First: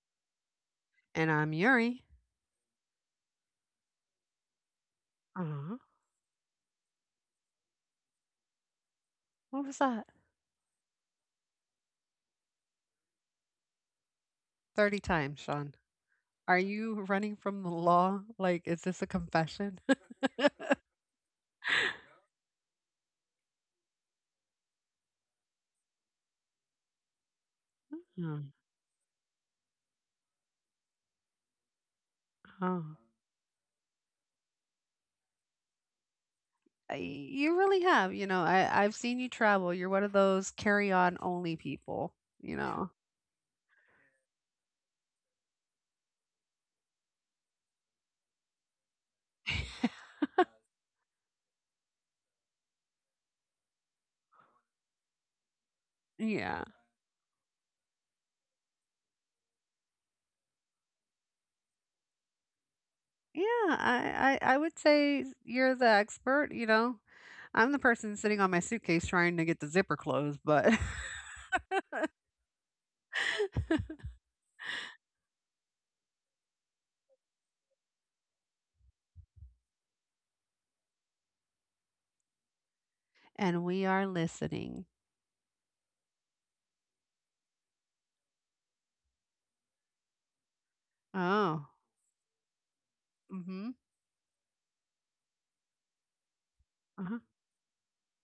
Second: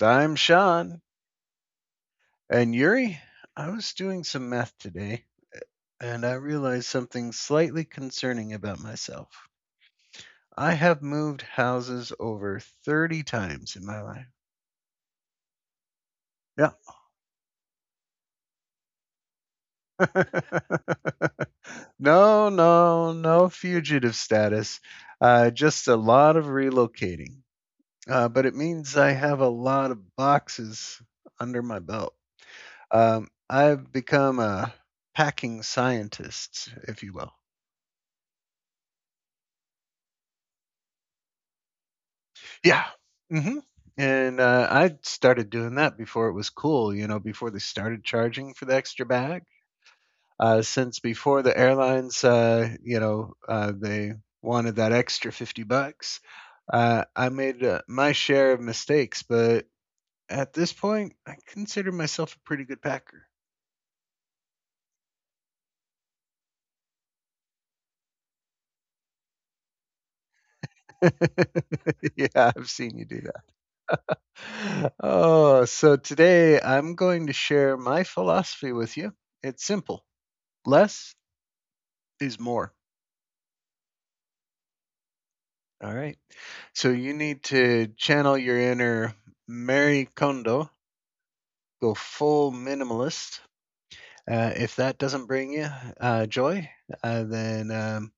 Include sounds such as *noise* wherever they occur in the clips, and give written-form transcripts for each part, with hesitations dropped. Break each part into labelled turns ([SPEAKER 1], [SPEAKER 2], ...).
[SPEAKER 1] I'm Sean.
[SPEAKER 2] And I'm Yuri.
[SPEAKER 1] And Yuri, I was doing some math today
[SPEAKER 2] Uh-huh.
[SPEAKER 1] and I realized something slightly concerning about myself.
[SPEAKER 2] What was that?
[SPEAKER 1] I have moved houses over 30 times in my life.
[SPEAKER 2] 30 times, Sean. Are you running from the law? Like, is this a confession? *laughs*
[SPEAKER 1] Yeah. *laughs* No, no, no fugitive status. Just a lot of relocating. But it means I have a lot of boxes under my belt.
[SPEAKER 2] Uh-huh.
[SPEAKER 1] I've become a packing scientist, if you will.
[SPEAKER 2] You really have. You know, I've seen you travel. You're one of those carry on only people, you
[SPEAKER 1] Yeah.
[SPEAKER 2] know?
[SPEAKER 1] hmm And I started doing that before it was cool, you know, before they started charging for the extra bag. Since before the airlines, you know, they wanted that extra $50.
[SPEAKER 2] Yeah.
[SPEAKER 1] I made my share of mistakes, but at this point, I consider myself a pretty good packer.
[SPEAKER 2] Yeah, I would say you're the expert, you know? I'm the person sitting on my suitcase trying to get the zipper closed, but.
[SPEAKER 1] *laughs* Yeah, I've seen you do. Oh, so today I'm going to share my philosophy with you. It's simple: less is more.
[SPEAKER 2] *laughs* And we are listening.
[SPEAKER 1] All right. So you need to channel your inner Mary Kondo,
[SPEAKER 2] Oh.
[SPEAKER 1] go full
[SPEAKER 2] Mm
[SPEAKER 1] minimalist.
[SPEAKER 2] hmm.
[SPEAKER 1] If that doesn't bring you joy,
[SPEAKER 2] Uh-huh.
[SPEAKER 1] then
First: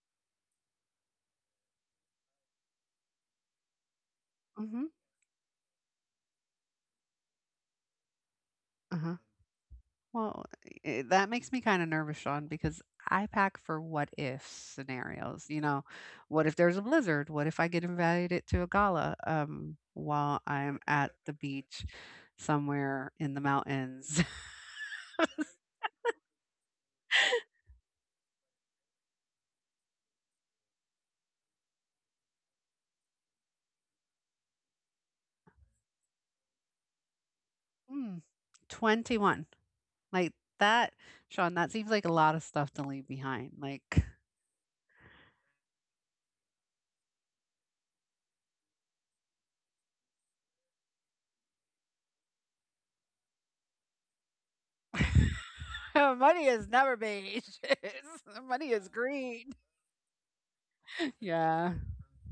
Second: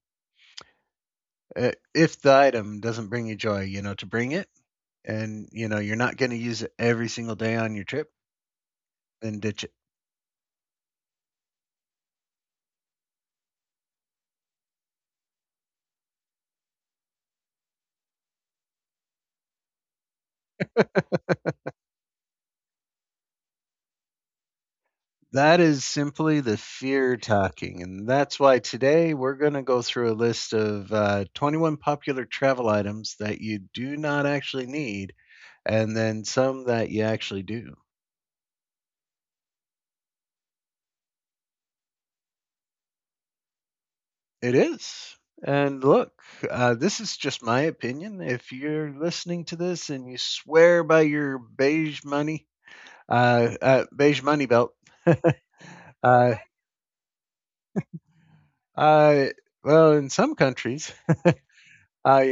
[SPEAKER 1] if the item doesn't bring you joy, to bring it
[SPEAKER 2] Mm hmm.
[SPEAKER 1] and, you're not going to use it every single day on your trip,
[SPEAKER 2] Uh huh.
[SPEAKER 1] then ditch it.
[SPEAKER 2] Well, that makes me kind of nervous, Sean, because I pack for what if scenarios. You know, what if there's a blizzard? What if I get invited to a gala while I'm at the beach somewhere in the mountains? *laughs*
[SPEAKER 1] That is simply the fear talking. And that's why today we're going to go through a list of 21 popular travel items that you do not actually need, and then some that you actually do.
[SPEAKER 2] Hmm, 21. Like that, Sean, that seems like a lot of stuff to leave behind. Like,
[SPEAKER 1] It is. And look, this is just my opinion. If you're listening to this and you swear by your beige money belt,
[SPEAKER 2] *laughs*
[SPEAKER 1] *laughs* uh,
[SPEAKER 2] money is never beige, *laughs* money is
[SPEAKER 1] uh,
[SPEAKER 2] green.
[SPEAKER 1] well, in some countries,
[SPEAKER 2] *laughs* Yeah.
[SPEAKER 1] uh,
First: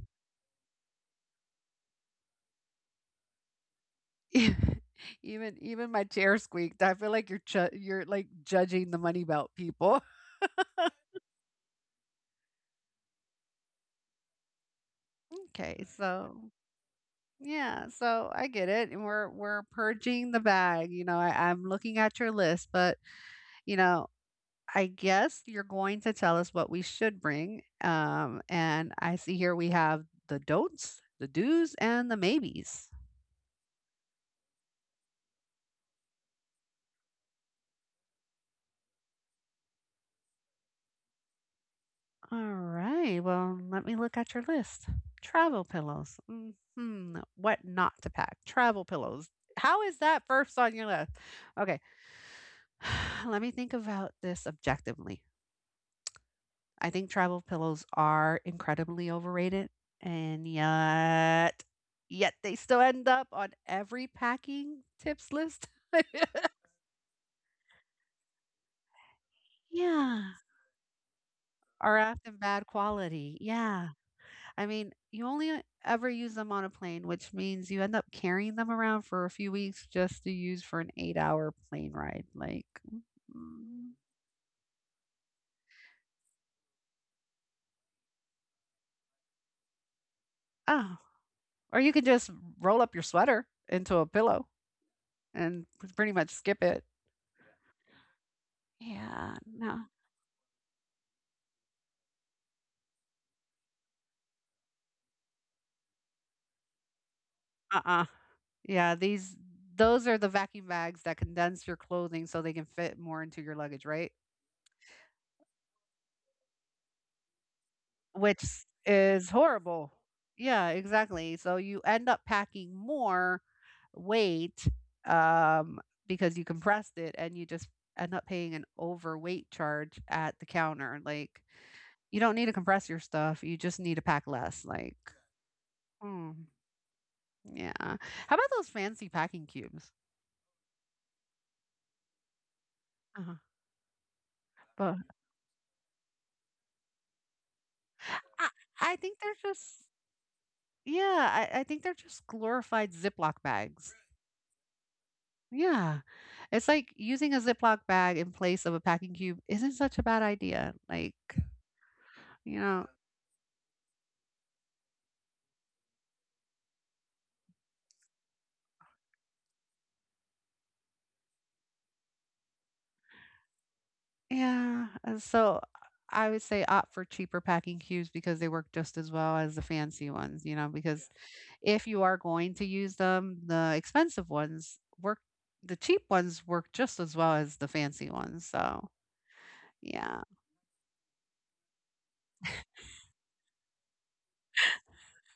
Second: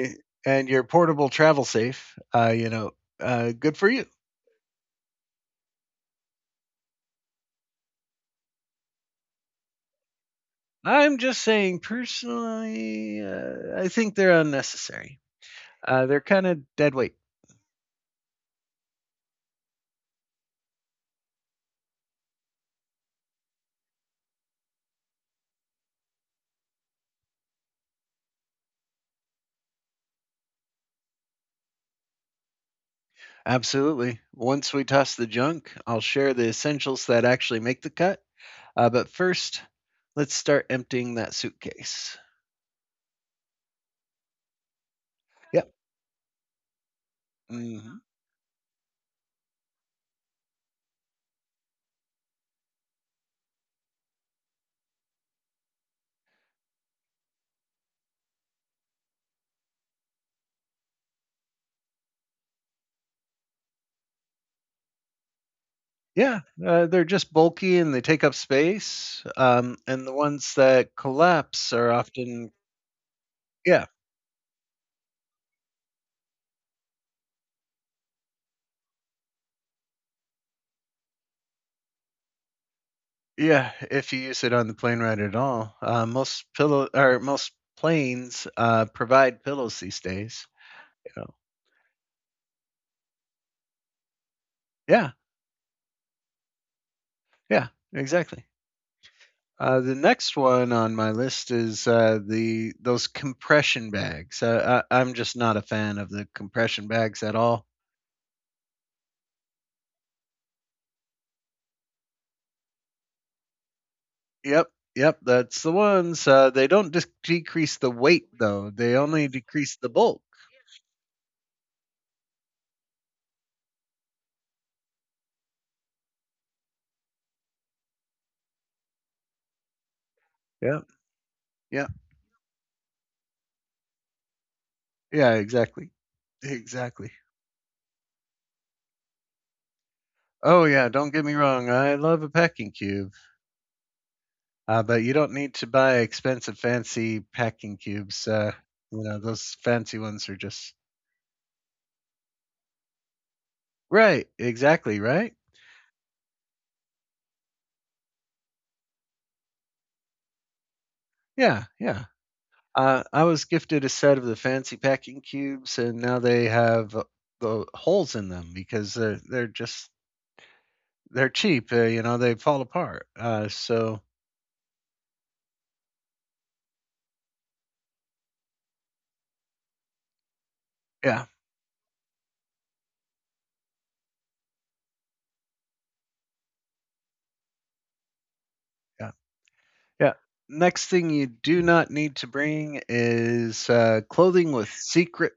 [SPEAKER 1] and you're portable travel safe, good for you.
[SPEAKER 2] E- *laughs* even my chair squeaked. I feel like you're you're like judging the money belt people.
[SPEAKER 1] I'm just saying, personally, I think they're unnecessary.
[SPEAKER 2] Okay,
[SPEAKER 1] They're
[SPEAKER 2] so
[SPEAKER 1] kind of dead weight.
[SPEAKER 2] yeah, so I get it, and we're purging the bag. You know, I'm looking at your list, but you know, I guess you're going to tell us what we should bring. And I see here we have the don'ts, the do's, and the maybes.
[SPEAKER 1] Absolutely. Once we toss the junk, I'll share the essentials that actually make the cut. But first, let's start emptying that suitcase.
[SPEAKER 2] All right. Well, let me look at your list. Travel
[SPEAKER 1] Yep.
[SPEAKER 2] pillows. Hmm. What not
[SPEAKER 1] hmm
[SPEAKER 2] to pack? Travel pillows. How is that first on your list? Okay. *sighs* Let me think about this objectively. I think travel pillows are incredibly overrated, and yet, yet they still end up on every packing tips list. *laughs*
[SPEAKER 1] Yeah, they're just bulky and they take up space. And the
[SPEAKER 2] Yeah.
[SPEAKER 1] ones that collapse are
[SPEAKER 2] Are often
[SPEAKER 1] often,
[SPEAKER 2] bad quality.
[SPEAKER 1] yeah.
[SPEAKER 2] Yeah. I mean, you only ever use them on a plane, which means you end up carrying them around for a few weeks just to use for an 8 hour plane ride. Like,
[SPEAKER 1] Yeah,
[SPEAKER 2] mm,
[SPEAKER 1] if you use it on the plane ride at all, most planes provide pillows these days.
[SPEAKER 2] oh,
[SPEAKER 1] You know.
[SPEAKER 2] or you could just roll up your sweater into a pillow
[SPEAKER 1] Yeah,
[SPEAKER 2] and pretty much skip it.
[SPEAKER 1] yeah, exactly.
[SPEAKER 2] Yeah, no.
[SPEAKER 1] The next one on my list is the those compression bags. I'm just not a fan of the compression bags at all.
[SPEAKER 2] Uh. Yeah, those are the vacuum bags that condense your clothing so they can fit more into your luggage, right?
[SPEAKER 1] Yep, yep, that's the ones. They don't just decrease the weight
[SPEAKER 2] Which
[SPEAKER 1] though; they only
[SPEAKER 2] is
[SPEAKER 1] decrease the
[SPEAKER 2] horrible.
[SPEAKER 1] bulk.
[SPEAKER 2] Yeah, exactly. So you end up packing more weight um, because you compressed it and you just end up paying an overweight charge at the
[SPEAKER 1] Yep,
[SPEAKER 2] counter. Like,
[SPEAKER 1] yep,
[SPEAKER 2] you don't need to compress your stuff, you just need to pack less. Like,
[SPEAKER 1] yeah, exactly,
[SPEAKER 2] hmm,
[SPEAKER 1] exactly.
[SPEAKER 2] yeah. How about those fancy packing cubes?
[SPEAKER 1] Oh yeah, don't get me wrong. I love a packing cube.
[SPEAKER 2] Uh-huh. But
[SPEAKER 1] But you don't need to buy expensive, fancy packing cubes.
[SPEAKER 2] I, I think
[SPEAKER 1] Those fancy ones are just
[SPEAKER 2] yeah, I think they're just glorified Ziploc bags.
[SPEAKER 1] right. Exactly right.
[SPEAKER 2] Yeah. It's like using a Ziploc bag in place of a packing cube isn't such a bad idea. Like,
[SPEAKER 1] Yeah, yeah.
[SPEAKER 2] you know,
[SPEAKER 1] I was gifted a set of the fancy packing cubes, and now they have the holes in them because they're just they're cheap. You know, they fall apart. So
[SPEAKER 2] yeah. And so I would say opt for cheaper packing cubes because they work just as well as the fancy ones, you know, because
[SPEAKER 1] yeah,
[SPEAKER 2] if you are going to use them, the expensive ones work, the cheap ones work just as well as the fancy ones. So,
[SPEAKER 1] yeah, yeah.
[SPEAKER 2] yeah.
[SPEAKER 1] Next thing you do not need to bring is clothing with secret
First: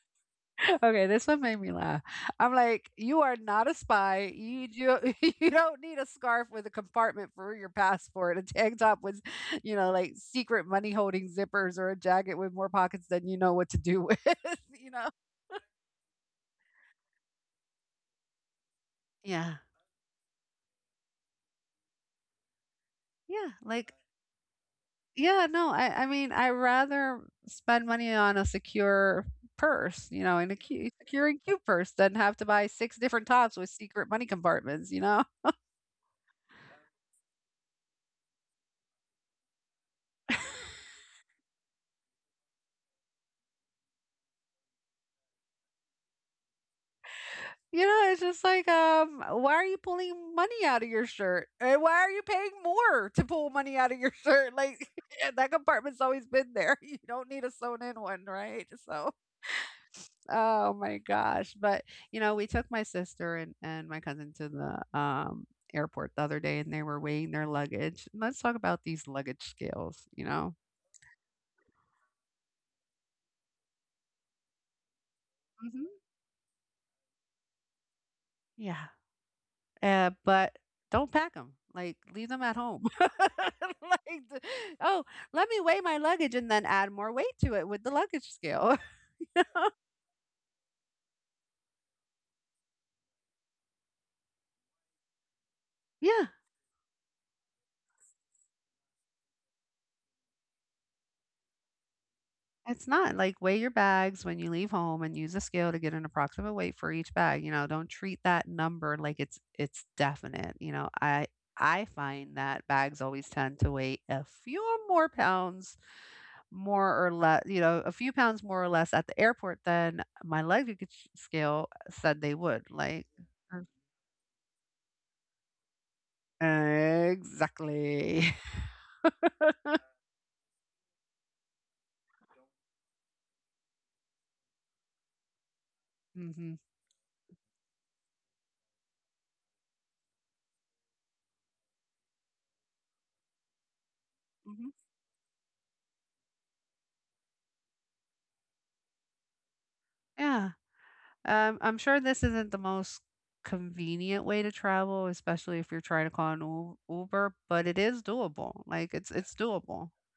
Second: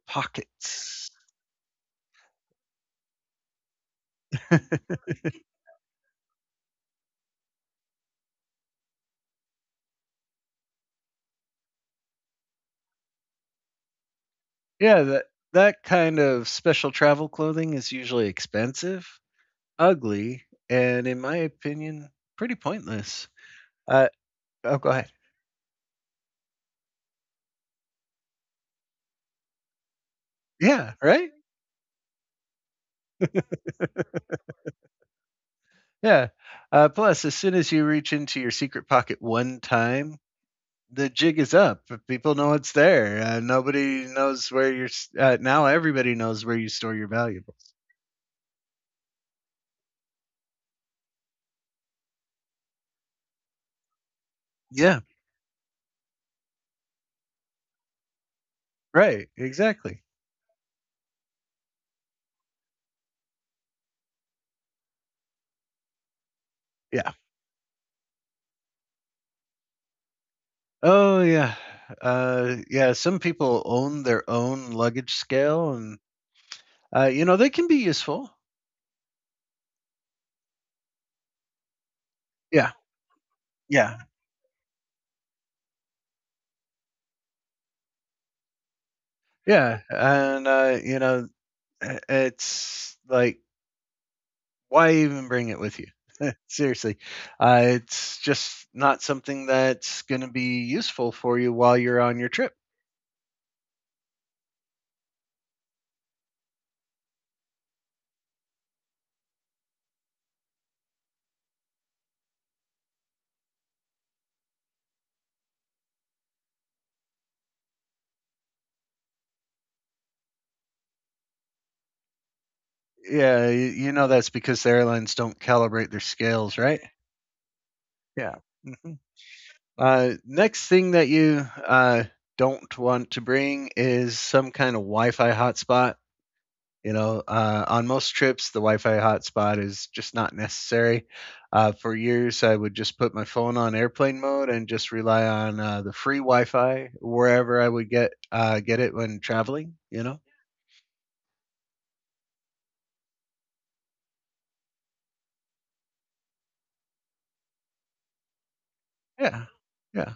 [SPEAKER 2] Okay,
[SPEAKER 1] pockets.
[SPEAKER 2] this one made me laugh. I'm like, you are not a spy. You
[SPEAKER 1] *laughs*
[SPEAKER 2] do, *laughs* you don't need a scarf with a compartment for your passport, a tank top with, you know, like secret money holding zippers or a jacket with more pockets than you know what to do with, *laughs* you
[SPEAKER 1] Yeah,
[SPEAKER 2] know?
[SPEAKER 1] that that kind of special travel clothing is usually expensive,
[SPEAKER 2] Yeah.
[SPEAKER 1] ugly, and in my opinion, pretty pointless.
[SPEAKER 2] Yeah. Like,
[SPEAKER 1] Uh, Oh, go ahead.
[SPEAKER 2] yeah, no, I mean, I rather spend money on a secure purse, you know, in a
[SPEAKER 1] Yeah,
[SPEAKER 2] secure
[SPEAKER 1] right?
[SPEAKER 2] and cute purse than have to buy six different tops with secret money compartments, you know?
[SPEAKER 1] Yeah. Plus, as soon as you reach into your secret pocket one time,
[SPEAKER 2] *laughs*
[SPEAKER 1] the jig is up. People know it's there. Nobody knows where now everybody knows where you store your valuables.
[SPEAKER 2] You know, it's just like, why are you pulling money out of your shirt? And why are you paying more to pull money out of your shirt? Like
[SPEAKER 1] Yeah,
[SPEAKER 2] *laughs* that compartment's always been there. *laughs* You don't need a sewn in one, right? So,
[SPEAKER 1] right. Exactly.
[SPEAKER 2] oh my gosh. But, you know, we took my sister and my cousin to the airport the other day and they were
[SPEAKER 1] Yeah.
[SPEAKER 2] weighing their luggage. And let's talk about these luggage scales, you know?
[SPEAKER 1] Oh, yeah. Yeah. Some people own their own luggage scale,
[SPEAKER 2] Hmm.
[SPEAKER 1] and you know, they can be useful.
[SPEAKER 2] Yeah. But don't pack them. Like leave them at
[SPEAKER 1] Yeah,
[SPEAKER 2] home. *laughs* Like,
[SPEAKER 1] yeah,
[SPEAKER 2] the- oh, let me weigh my luggage and then add more weight to it with the luggage scale. *laughs*
[SPEAKER 1] yeah. And you know, it's like, why even bring it with you?
[SPEAKER 2] Yeah,
[SPEAKER 1] *laughs* Seriously, it's just not something that's going to be useful for you while you're on your trip.
[SPEAKER 2] it's not like weigh your bags when you leave home and use a scale to get an approximate weight for each bag. You know, don't treat that number like it's definite. You know, I find that bags always tend to weigh a few more pounds more or less, you know, a few pounds more or less at the airport than my luggage scale said they would. Like, uh,
[SPEAKER 1] You know that's because the airlines don't calibrate their scales, right?
[SPEAKER 2] exactly.
[SPEAKER 1] Yeah. hmm next thing that you don't want to bring is some kind of Wi-Fi hotspot.
[SPEAKER 2] *laughs* Hmm.
[SPEAKER 1] You know, on most trips, the Wi-Fi hotspot is just not necessary. For years, I would just put my phone on airplane mode and
[SPEAKER 2] Hmm.
[SPEAKER 1] just rely on the free Wi-Fi wherever I would get it when traveling. You know,
[SPEAKER 2] Yeah. I'm sure this isn't the most convenient way to travel, especially if you're trying to call an Uber, but it is doable. Like, it's
[SPEAKER 1] yeah,
[SPEAKER 2] doable.
[SPEAKER 1] yeah.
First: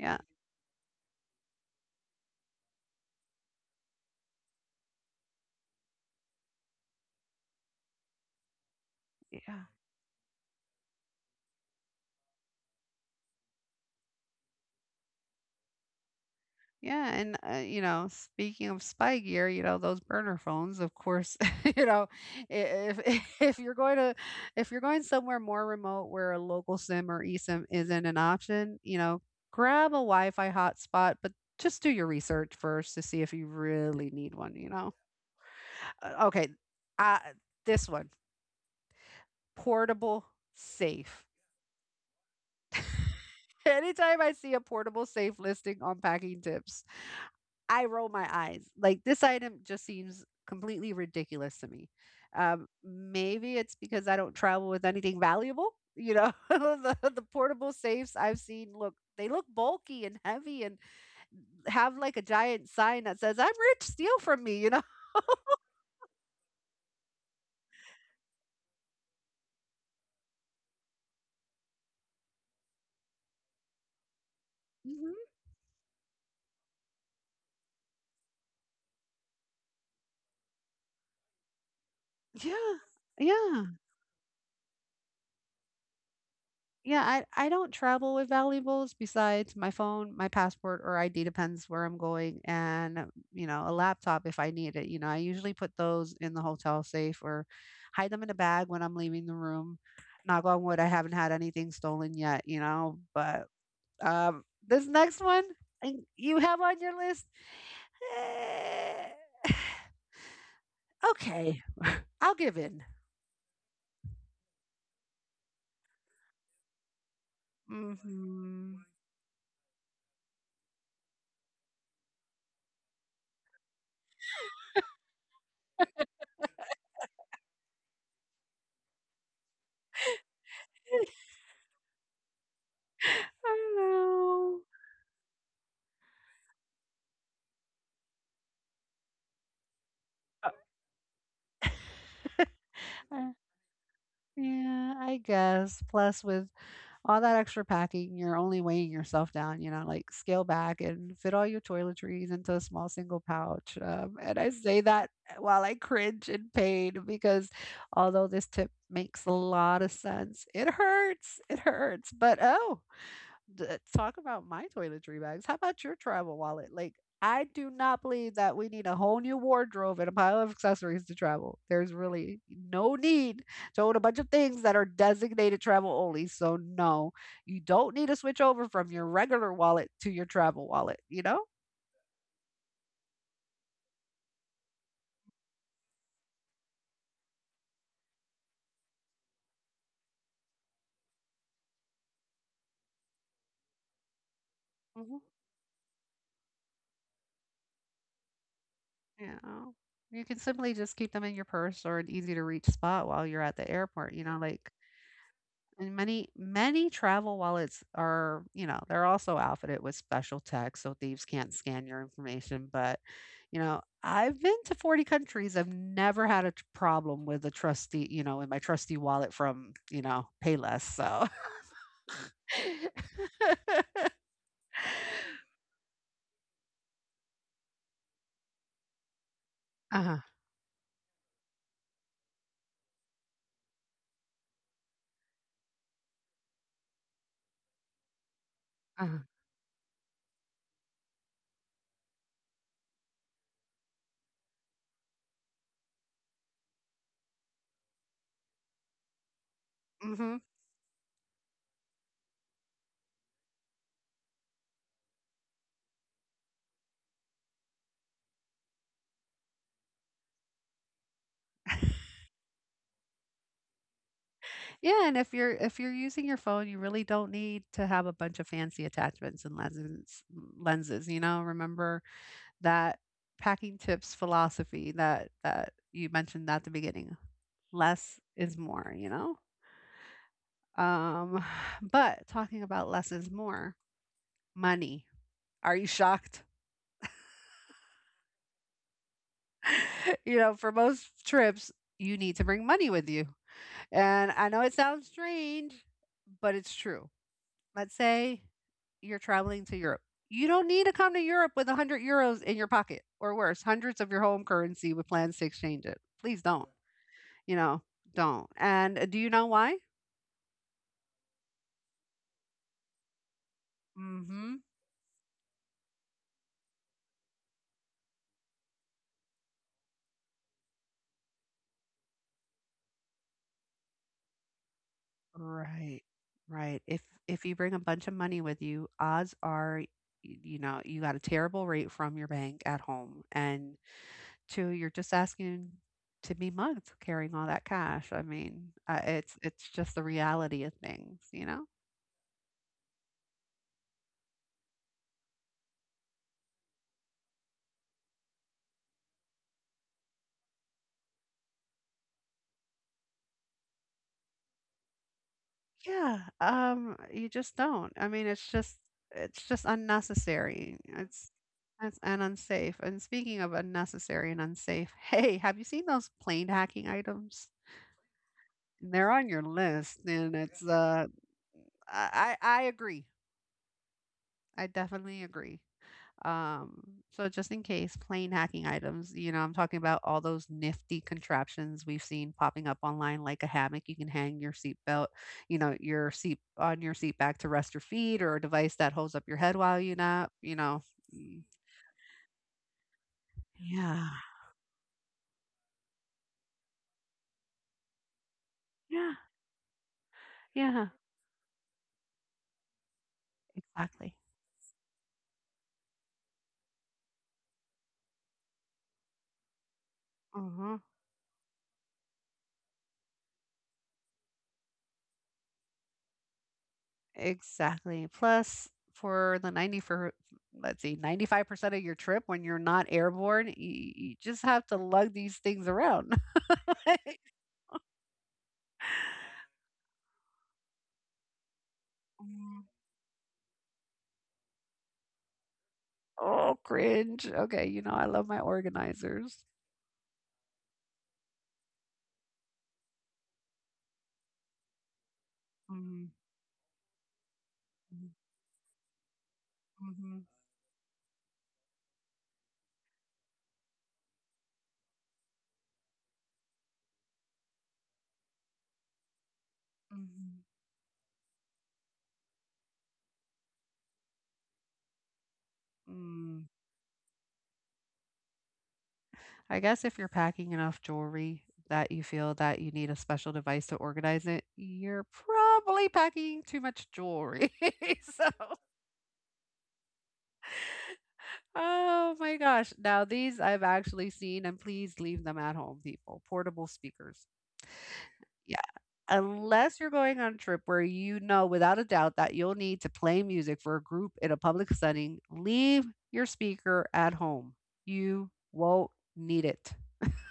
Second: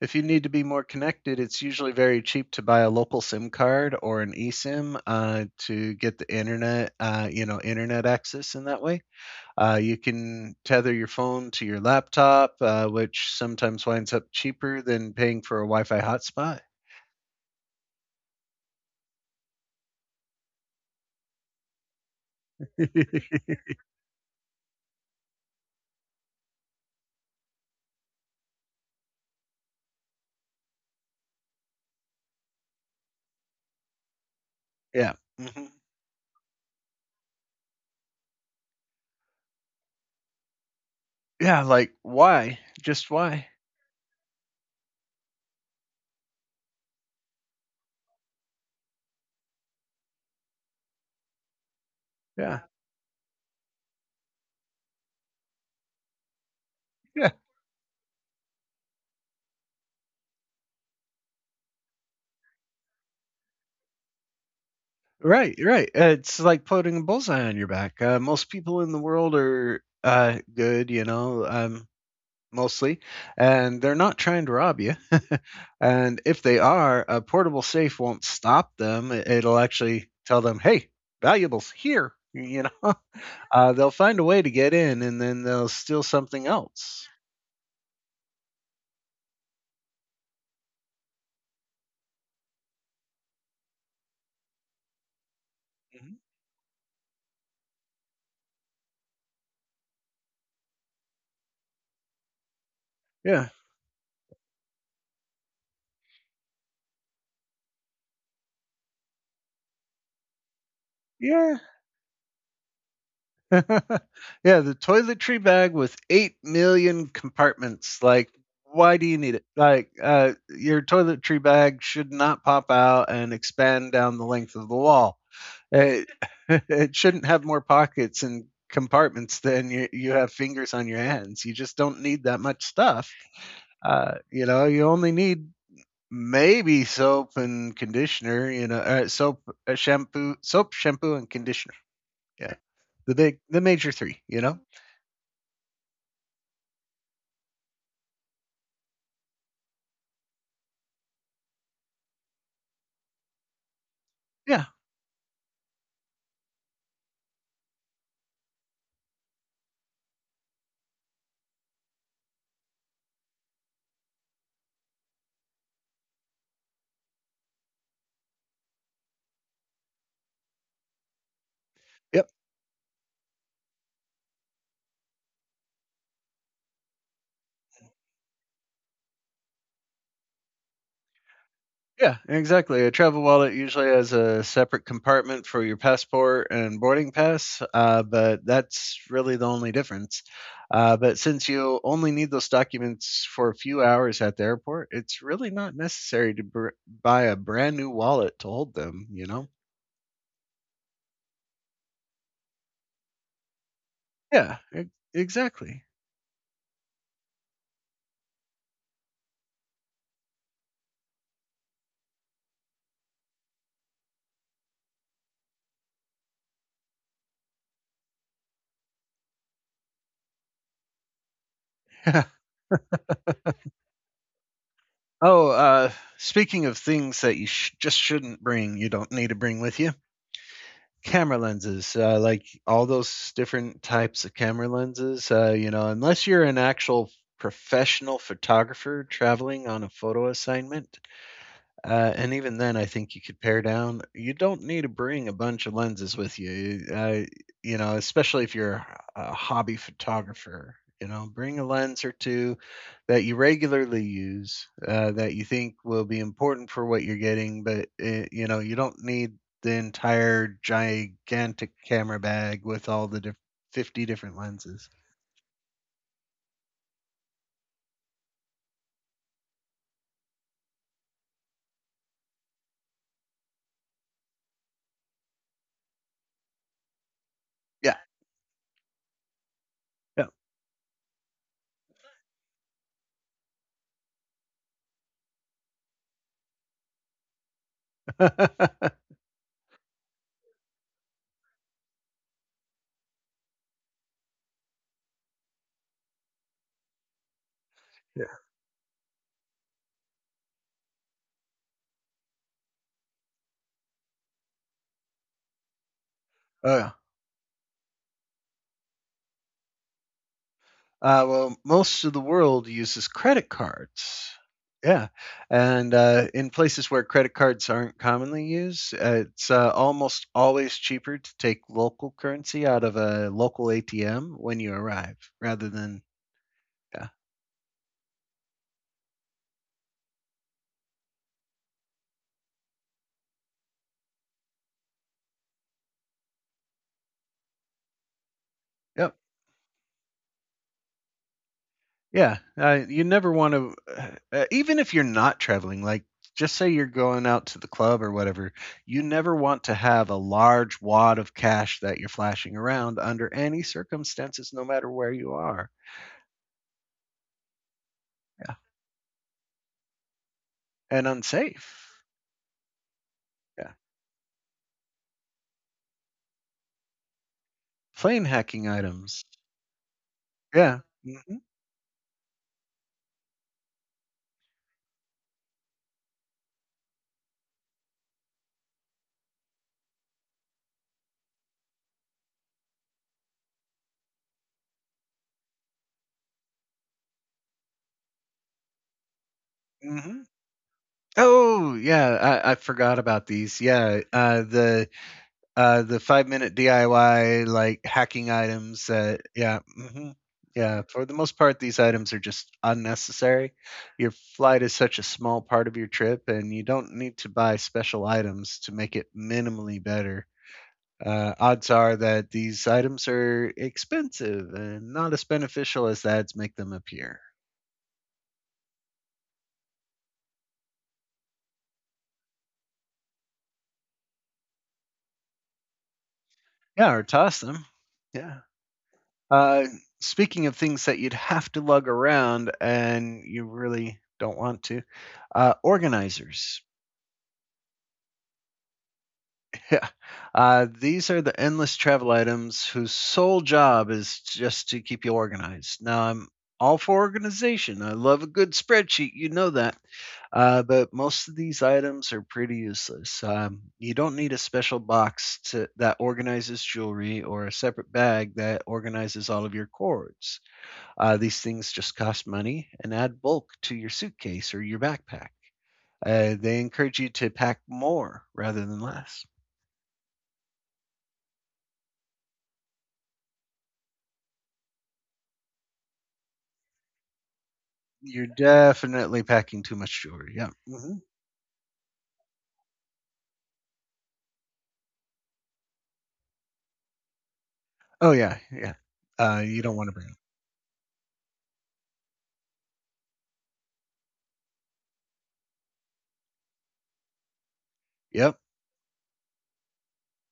[SPEAKER 1] If you need to be more connected, it's usually very cheap to buy a local SIM card or an eSIM to get the internet, internet access in that way.
[SPEAKER 2] Yeah.
[SPEAKER 1] You can tether your phone to your laptop, which sometimes winds up cheaper than paying for a Wi-Fi hotspot.
[SPEAKER 2] Yeah, and, you know, speaking of spy gear, you know, those burner phones, of course, *laughs* you know, I- if
[SPEAKER 1] *laughs*
[SPEAKER 2] *laughs* if you're going somewhere more remote where a local SIM or eSIM isn't an option, you know, grab a Wi-Fi hotspot, but just do your research first to see if you really need one, you know.
[SPEAKER 1] Yeah. hmm
[SPEAKER 2] Okay, uh, this one, portable safe.
[SPEAKER 1] yeah, like why? Just why?
[SPEAKER 2] *laughs* Anytime I see a portable safe listing on packing tips, I roll my eyes. Like this item just seems completely ridiculous to me.
[SPEAKER 1] Yeah,
[SPEAKER 2] Maybe it's because I don't travel with anything valuable. You know, *laughs* the
[SPEAKER 1] yeah,
[SPEAKER 2] portable safes I've seen look they look bulky and heavy and have like a giant sign that says "I'm rich, steal from me." You know?
[SPEAKER 1] right, right. It's like putting a bullseye on your back. Most people in the world are good, you know, mostly, and they're not trying to rob you. *laughs*
[SPEAKER 2] Hmm.
[SPEAKER 1] And if they are, a portable safe won't stop them. It'll actually tell them, "Hey, valuables here," you
[SPEAKER 2] Yeah,
[SPEAKER 1] know.
[SPEAKER 2] yeah.
[SPEAKER 1] They'll find a way to get in, and then they'll steal something
[SPEAKER 2] Yeah,
[SPEAKER 1] else.
[SPEAKER 2] I don't travel with valuables besides my phone, my passport or ID, depends where I'm going, and, you know, a laptop if I need it, you know, I usually put those
[SPEAKER 1] Mhm.
[SPEAKER 2] in the hotel safe or hide them in a bag when I'm leaving the room. Knock on wood, I haven't had anything stolen yet, you know, but,
[SPEAKER 1] Yeah.
[SPEAKER 2] this next one and you have on your list? eh, *sighs*
[SPEAKER 1] Yeah.
[SPEAKER 2] Okay, I'll give in.
[SPEAKER 1] *laughs* Yeah. The toiletry bag with 8 million compartments. Like,
[SPEAKER 2] Mhm.
[SPEAKER 1] why do you need it? Like, your toiletry bag should not pop out and expand down the length of the wall. It, *laughs* it shouldn't have more pockets and compartments than you have fingers on your hands. You just don't need that much stuff.
[SPEAKER 2] I don't
[SPEAKER 1] You
[SPEAKER 2] know.
[SPEAKER 1] know, you only need maybe soap and conditioner, you know, soap, shampoo, and conditioner. Yeah,
[SPEAKER 2] Uh.
[SPEAKER 1] the major three. You know.
[SPEAKER 2] Yeah, I guess. Plus, with all that extra packing, you're only weighing yourself down, you know, like scale back and fit all your toiletries into a small single pouch. And I
[SPEAKER 1] Yeah.
[SPEAKER 2] say that while I cringe in pain because although this tip makes a lot of sense, it hurts. It hurts. But oh, D- talk about my toiletry bags. How about your travel wallet? Like, I do not believe that we need a whole new wardrobe and a pile of accessories to travel. There's
[SPEAKER 1] Yep.
[SPEAKER 2] really no need to own a bunch of things that are designated travel only. So, no, you don't need to switch over from your regular wallet to your travel wallet, you know?
[SPEAKER 1] Yeah. Exactly. A travel wallet usually has a separate compartment for your passport and boarding pass, but that's really the only difference. But since you only need those documents for a few hours at the airport,
[SPEAKER 2] Hmm.
[SPEAKER 1] it's really not necessary to buy a brand new wallet to hold them. You know.
[SPEAKER 2] Yeah. You can simply just keep them in your purse or an easy to reach spot while you're at the airport, you know,
[SPEAKER 1] Yeah.
[SPEAKER 2] like.
[SPEAKER 1] Exactly.
[SPEAKER 2] And many travel wallets are, you know, they're also outfitted with special tech so thieves can't scan your information. But, you know, I've been to 40 countries. I've never had a problem with a trusty, you know, in my trusty wallet from, you know, Payless. So,
[SPEAKER 1] *laughs*
[SPEAKER 2] *laughs*
[SPEAKER 1] Oh, speaking of things that just shouldn't bring, you don't need to bring with you.
[SPEAKER 2] uh-huh.
[SPEAKER 1] Camera lenses, like all those different types of camera lenses, you know, unless you're an actual professional photographer
[SPEAKER 2] Uh-huh.
[SPEAKER 1] traveling on a photo assignment, and even then, I think you could pare down. You don't need to bring a bunch of lenses with you. You know, especially if you're a hobby
[SPEAKER 2] Hmm.
[SPEAKER 1] photographer. You know, bring a lens or two that you regularly use that you think will be important for what you're getting, but you know, you don't need the entire gigantic camera bag with 50 different lenses.
[SPEAKER 2] Yeah. And if you're using your phone, you really don't need to have a bunch of fancy attachments and lenses. Lenses, you know. Remember, that packing tips philosophy that you mentioned at the beginning.
[SPEAKER 1] Yeah.
[SPEAKER 2] Less is more, you know?
[SPEAKER 1] Yeah.
[SPEAKER 2] Um, *sighs* but talking about less is more, money. Are you shocked?
[SPEAKER 1] *laughs*
[SPEAKER 2] *laughs* You know, for most trips, you need to bring money with you. And I know it sounds strange, but it's true. Let's
[SPEAKER 1] Yeah.
[SPEAKER 2] say you're traveling to Europe. You don't need to come to Europe with €100 in your pocket or worse, hundreds of your home currency with plans to exchange it. Please don't.
[SPEAKER 1] Oh, yeah.
[SPEAKER 2] You know, don't. And do you know why?
[SPEAKER 1] Well, most of the world uses credit cards.
[SPEAKER 2] Mhm.
[SPEAKER 1] Yeah, and in places where credit cards aren't commonly used, it's almost always cheaper to take local currency out of a local ATM when you arrive rather than
[SPEAKER 2] Right. Right.
[SPEAKER 1] yeah,
[SPEAKER 2] If you bring a bunch of money with you, odds are you know, you got a terrible rate from your bank at home. And two, you're just asking to be mugged carrying all that cash. I mean,
[SPEAKER 1] yep,
[SPEAKER 2] it's just the reality of things, you know?
[SPEAKER 1] yeah. You never want to, even if you're not traveling, just say you're going out to the club or whatever, you never want to have a large wad of cash that you're flashing around under any circumstances, no matter where you are.
[SPEAKER 2] Yeah, you just don't. I mean,
[SPEAKER 1] *laughs* Yeah,
[SPEAKER 2] it's just unnecessary.
[SPEAKER 1] and
[SPEAKER 2] It's
[SPEAKER 1] unsafe.
[SPEAKER 2] and unsafe. And speaking of
[SPEAKER 1] Yeah.
[SPEAKER 2] unnecessary and unsafe, *laughs* hey, have you seen those plane hacking items?
[SPEAKER 1] Plane hacking
[SPEAKER 2] They're
[SPEAKER 1] items.
[SPEAKER 2] on your list, and it's
[SPEAKER 1] Yeah. Mhm.
[SPEAKER 2] I agree. I definitely agree. Um, so just in case, plain hacking items, you know, I'm talking about all those nifty contraptions we've seen popping up online, like a hammock you can hang your seatbelt, you know, your seat on your seat back to rest your feet, or a device that holds up your head while you
[SPEAKER 1] Mhm.
[SPEAKER 2] nap, you know. Mm,
[SPEAKER 1] Oh, yeah, I forgot about these. Yeah,
[SPEAKER 2] yeah.
[SPEAKER 1] uh, the Uh, the 5 minute DIY like hacking items
[SPEAKER 2] Yeah.
[SPEAKER 1] that yeah yeah
[SPEAKER 2] Yeah.
[SPEAKER 1] for the most part these items are just unnecessary. Your
[SPEAKER 2] Exactly.
[SPEAKER 1] flight is such a small part of your trip, and you don't need to buy special items to make it minimally better.
[SPEAKER 2] Uh-huh.
[SPEAKER 1] Odds are that these items are expensive and not as beneficial as the ads make them appear.
[SPEAKER 2] Exactly. Plus, for the 90 for let's see, 95% of your trip when you're not airborne, you just have to lug these things around.
[SPEAKER 1] Yeah, or
[SPEAKER 2] *laughs*
[SPEAKER 1] toss them. Yeah. Uh, speaking of things that you'd have to lug around
[SPEAKER 2] Mm.
[SPEAKER 1] and you really don't want to,
[SPEAKER 2] Oh,
[SPEAKER 1] organizers.
[SPEAKER 2] cringe. Okay, you know I love my organizers.
[SPEAKER 1] These are the endless travel items whose sole job is just to keep you organized. Now,
[SPEAKER 2] Mhm,
[SPEAKER 1] I'm all for organization. I love a good spreadsheet. You know that.
[SPEAKER 2] mhm,
[SPEAKER 1] But most of these items are pretty useless. You don't need a special box to, that organizes jewelry or a separate bag that organizes all of your cords.
[SPEAKER 2] mhm,
[SPEAKER 1] These things just cost money and add bulk to your suitcase or your backpack.
[SPEAKER 2] mm.
[SPEAKER 1] They encourage you to pack more rather than less.
[SPEAKER 2] I guess if you're packing enough jewelry that you feel that you need a special device to organize it, you're probably packing too much jewelry. *laughs*
[SPEAKER 1] You're
[SPEAKER 2] so,
[SPEAKER 1] definitely packing too much jewelry. Yeah.
[SPEAKER 2] oh my gosh. Now, these I've actually seen, and please leave them at home, people. Portable speakers.
[SPEAKER 1] Oh yeah, yeah. You don't
[SPEAKER 2] Unless
[SPEAKER 1] want
[SPEAKER 2] you're
[SPEAKER 1] to bring.
[SPEAKER 2] going on a trip where you know without a doubt that you'll need to play music for a group in a public setting, leave your speaker at home.
[SPEAKER 1] It.
[SPEAKER 2] You
[SPEAKER 1] Yep.
[SPEAKER 2] won't need it.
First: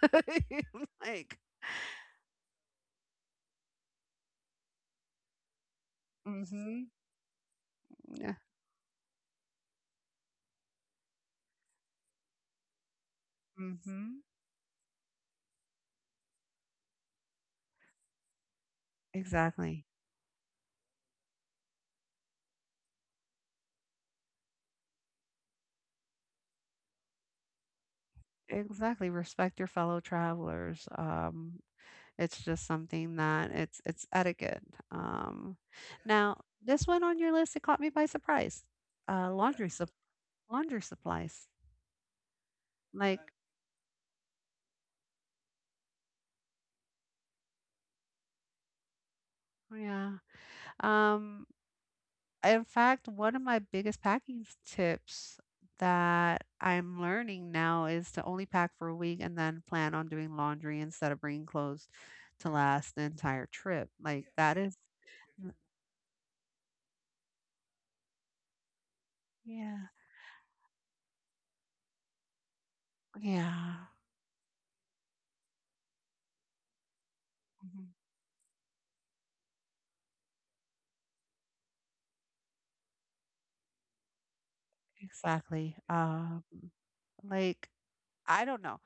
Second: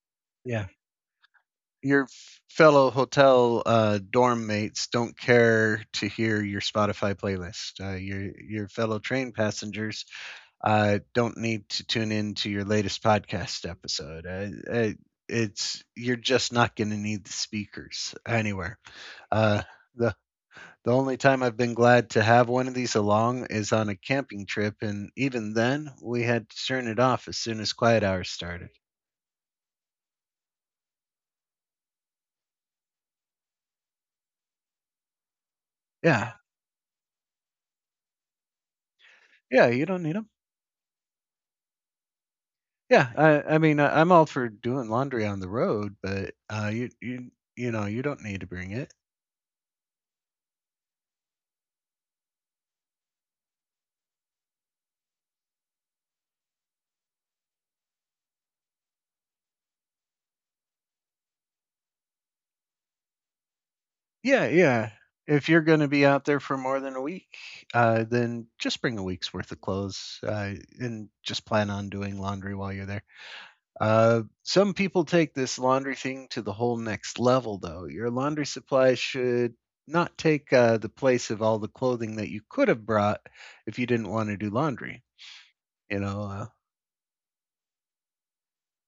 [SPEAKER 2] *laughs*
[SPEAKER 1] Yeah.
[SPEAKER 2] Like
[SPEAKER 1] Your fellow hotel dorm mates don't care to
[SPEAKER 2] mm,
[SPEAKER 1] hear your
[SPEAKER 2] mhm,
[SPEAKER 1] Spotify playlist. Your
[SPEAKER 2] yeah,
[SPEAKER 1] your fellow train passengers don't need to tune in to your latest podcast
[SPEAKER 2] mhm.
[SPEAKER 1] episode. It's You're just not going to need the speakers anywhere. Uh,
[SPEAKER 2] Exactly.
[SPEAKER 1] the the only time I've been glad to have one of these along is on a camping trip, and even then we had to turn it off as soon as quiet hours started.
[SPEAKER 2] Exactly, respect your fellow travelers, it's just something that it's etiquette. um,
[SPEAKER 1] Yeah,
[SPEAKER 2] Now, this one on your list, it caught me by surprise. uh,
[SPEAKER 1] yeah,
[SPEAKER 2] laundry
[SPEAKER 1] you
[SPEAKER 2] sup
[SPEAKER 1] don't need them.
[SPEAKER 2] Laundry supplies,
[SPEAKER 1] Yeah,
[SPEAKER 2] like,
[SPEAKER 1] I mean, I'm all for doing laundry on the road, but you you you know you don't need to bring it.
[SPEAKER 2] oh, yeah. Um, in fact, one of my biggest packing tips that I'm learning now is to only pack for a week and then plan on doing laundry instead of bringing clothes to last the entire trip. Like
[SPEAKER 1] Yeah,
[SPEAKER 2] that is,
[SPEAKER 1] yeah. If you're gonna be out there for more than a week, then just bring a week's worth of
[SPEAKER 2] yeah,
[SPEAKER 1] clothes, and just plan on doing laundry while you're there.
[SPEAKER 2] yeah,
[SPEAKER 1] Some people take this laundry thing to the whole next level, though.
[SPEAKER 2] mhm,
[SPEAKER 1] Your laundry supply should not take the place of all the clothing that you could have brought if you didn't want to do laundry.
[SPEAKER 2] exactly.
[SPEAKER 1] You know, uh,
[SPEAKER 2] Like I don't know.